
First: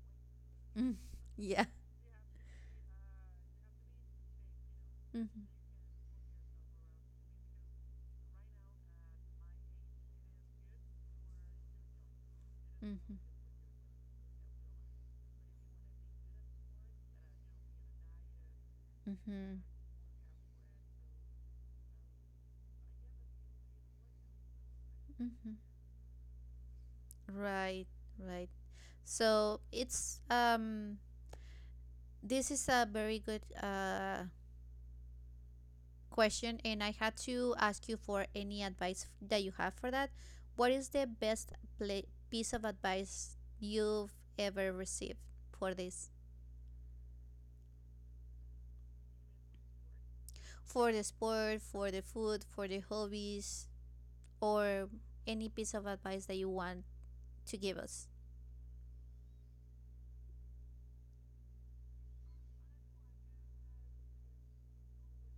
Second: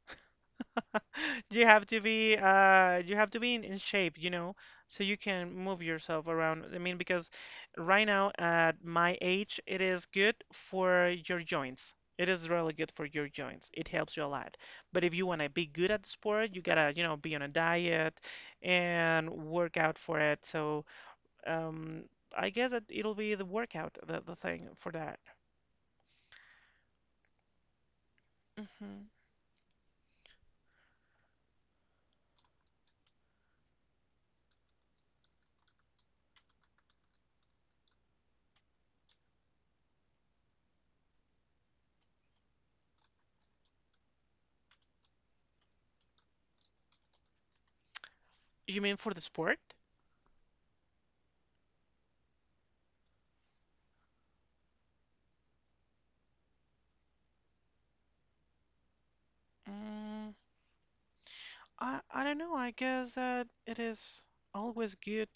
Mm, yeah. You have to be in shape, you know, so you Mm-hmm, can move yourself around. I mean, because right now at my age it is good for your joints. It is really good for mm-hmm, your joints. It helps you a lot. But if you want to be good at the sport, you gotta, you know, be on a diet and mm-hmm, work out for it. So, um, I guess that it'll be the workout, the thing for that. mm-hmm. Right, right. Hmm. So it's this is a very good question, and I had to ask you for any advice that you have for that. What is the best pla piece of advice you've ever received for this? You mean for the sport? For the sport, for the food, for the hobbies? Or any piece of advice that you want to give us? Mm, I don't know. I guess that it is always good.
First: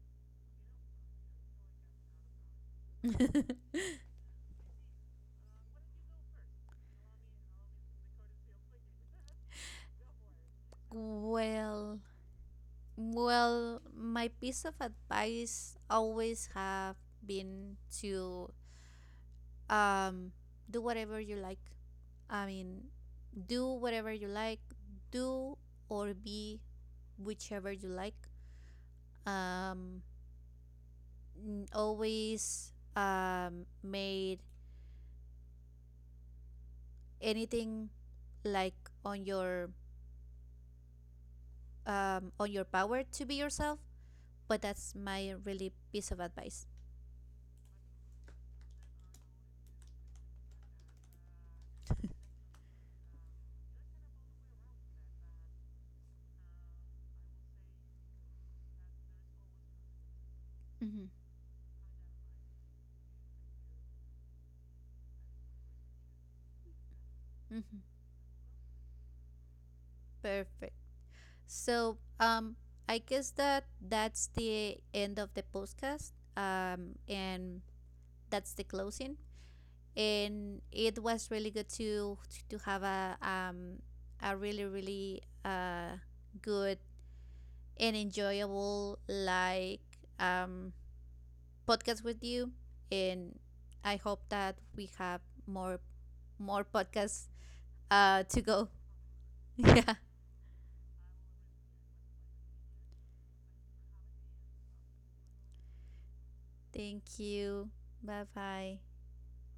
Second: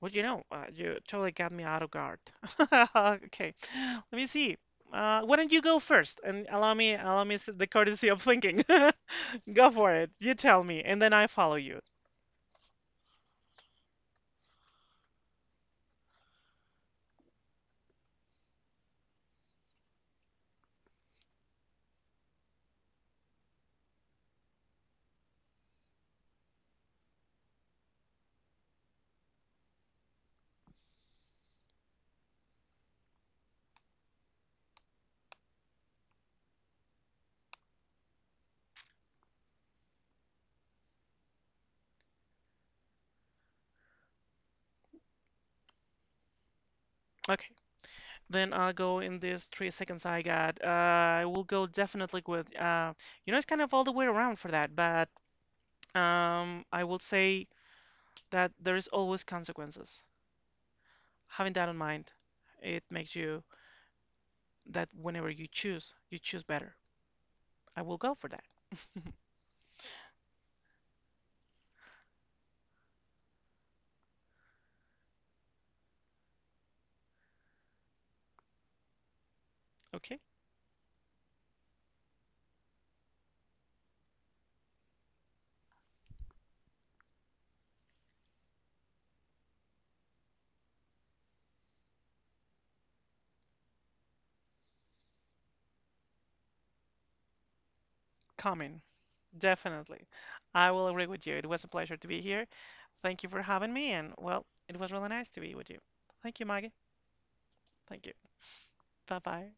Well, you know, you totally got me out of guard. Okay, let me see. Why don't you go first and allow me the courtesy of thinking. Go for it. You tell me, and then I follow you. Well, my piece of advice always have been to, um, do whatever you like. I mean, do whatever you like, do or be whichever you like. Um, Always, made anything like on your, on your power to be yourself. But that's my really piece of advice. Okay. Then I'll go in these 3 seconds I got. I will go definitely with, you know, it's kind of all the way around for that, but I will say that there is always consequences. Mm-hmm. Having that in mind, it makes you that whenever you choose better. Mm-hmm. I will go for that. Perfect. So, I guess that that's the end of the podcast. And that's the closing. Okay? And it was really good to have a really really good and enjoyable like um podcast with you, and I hope that we have more more podcasts to go. Coming. Yeah. Definitely. I will agree with you. It was a pleasure to be here. Thank you for having me, and well, it was really nice to be with you. Thank you, Maggie. Thank you. Thank you. Bye bye. Bye bye.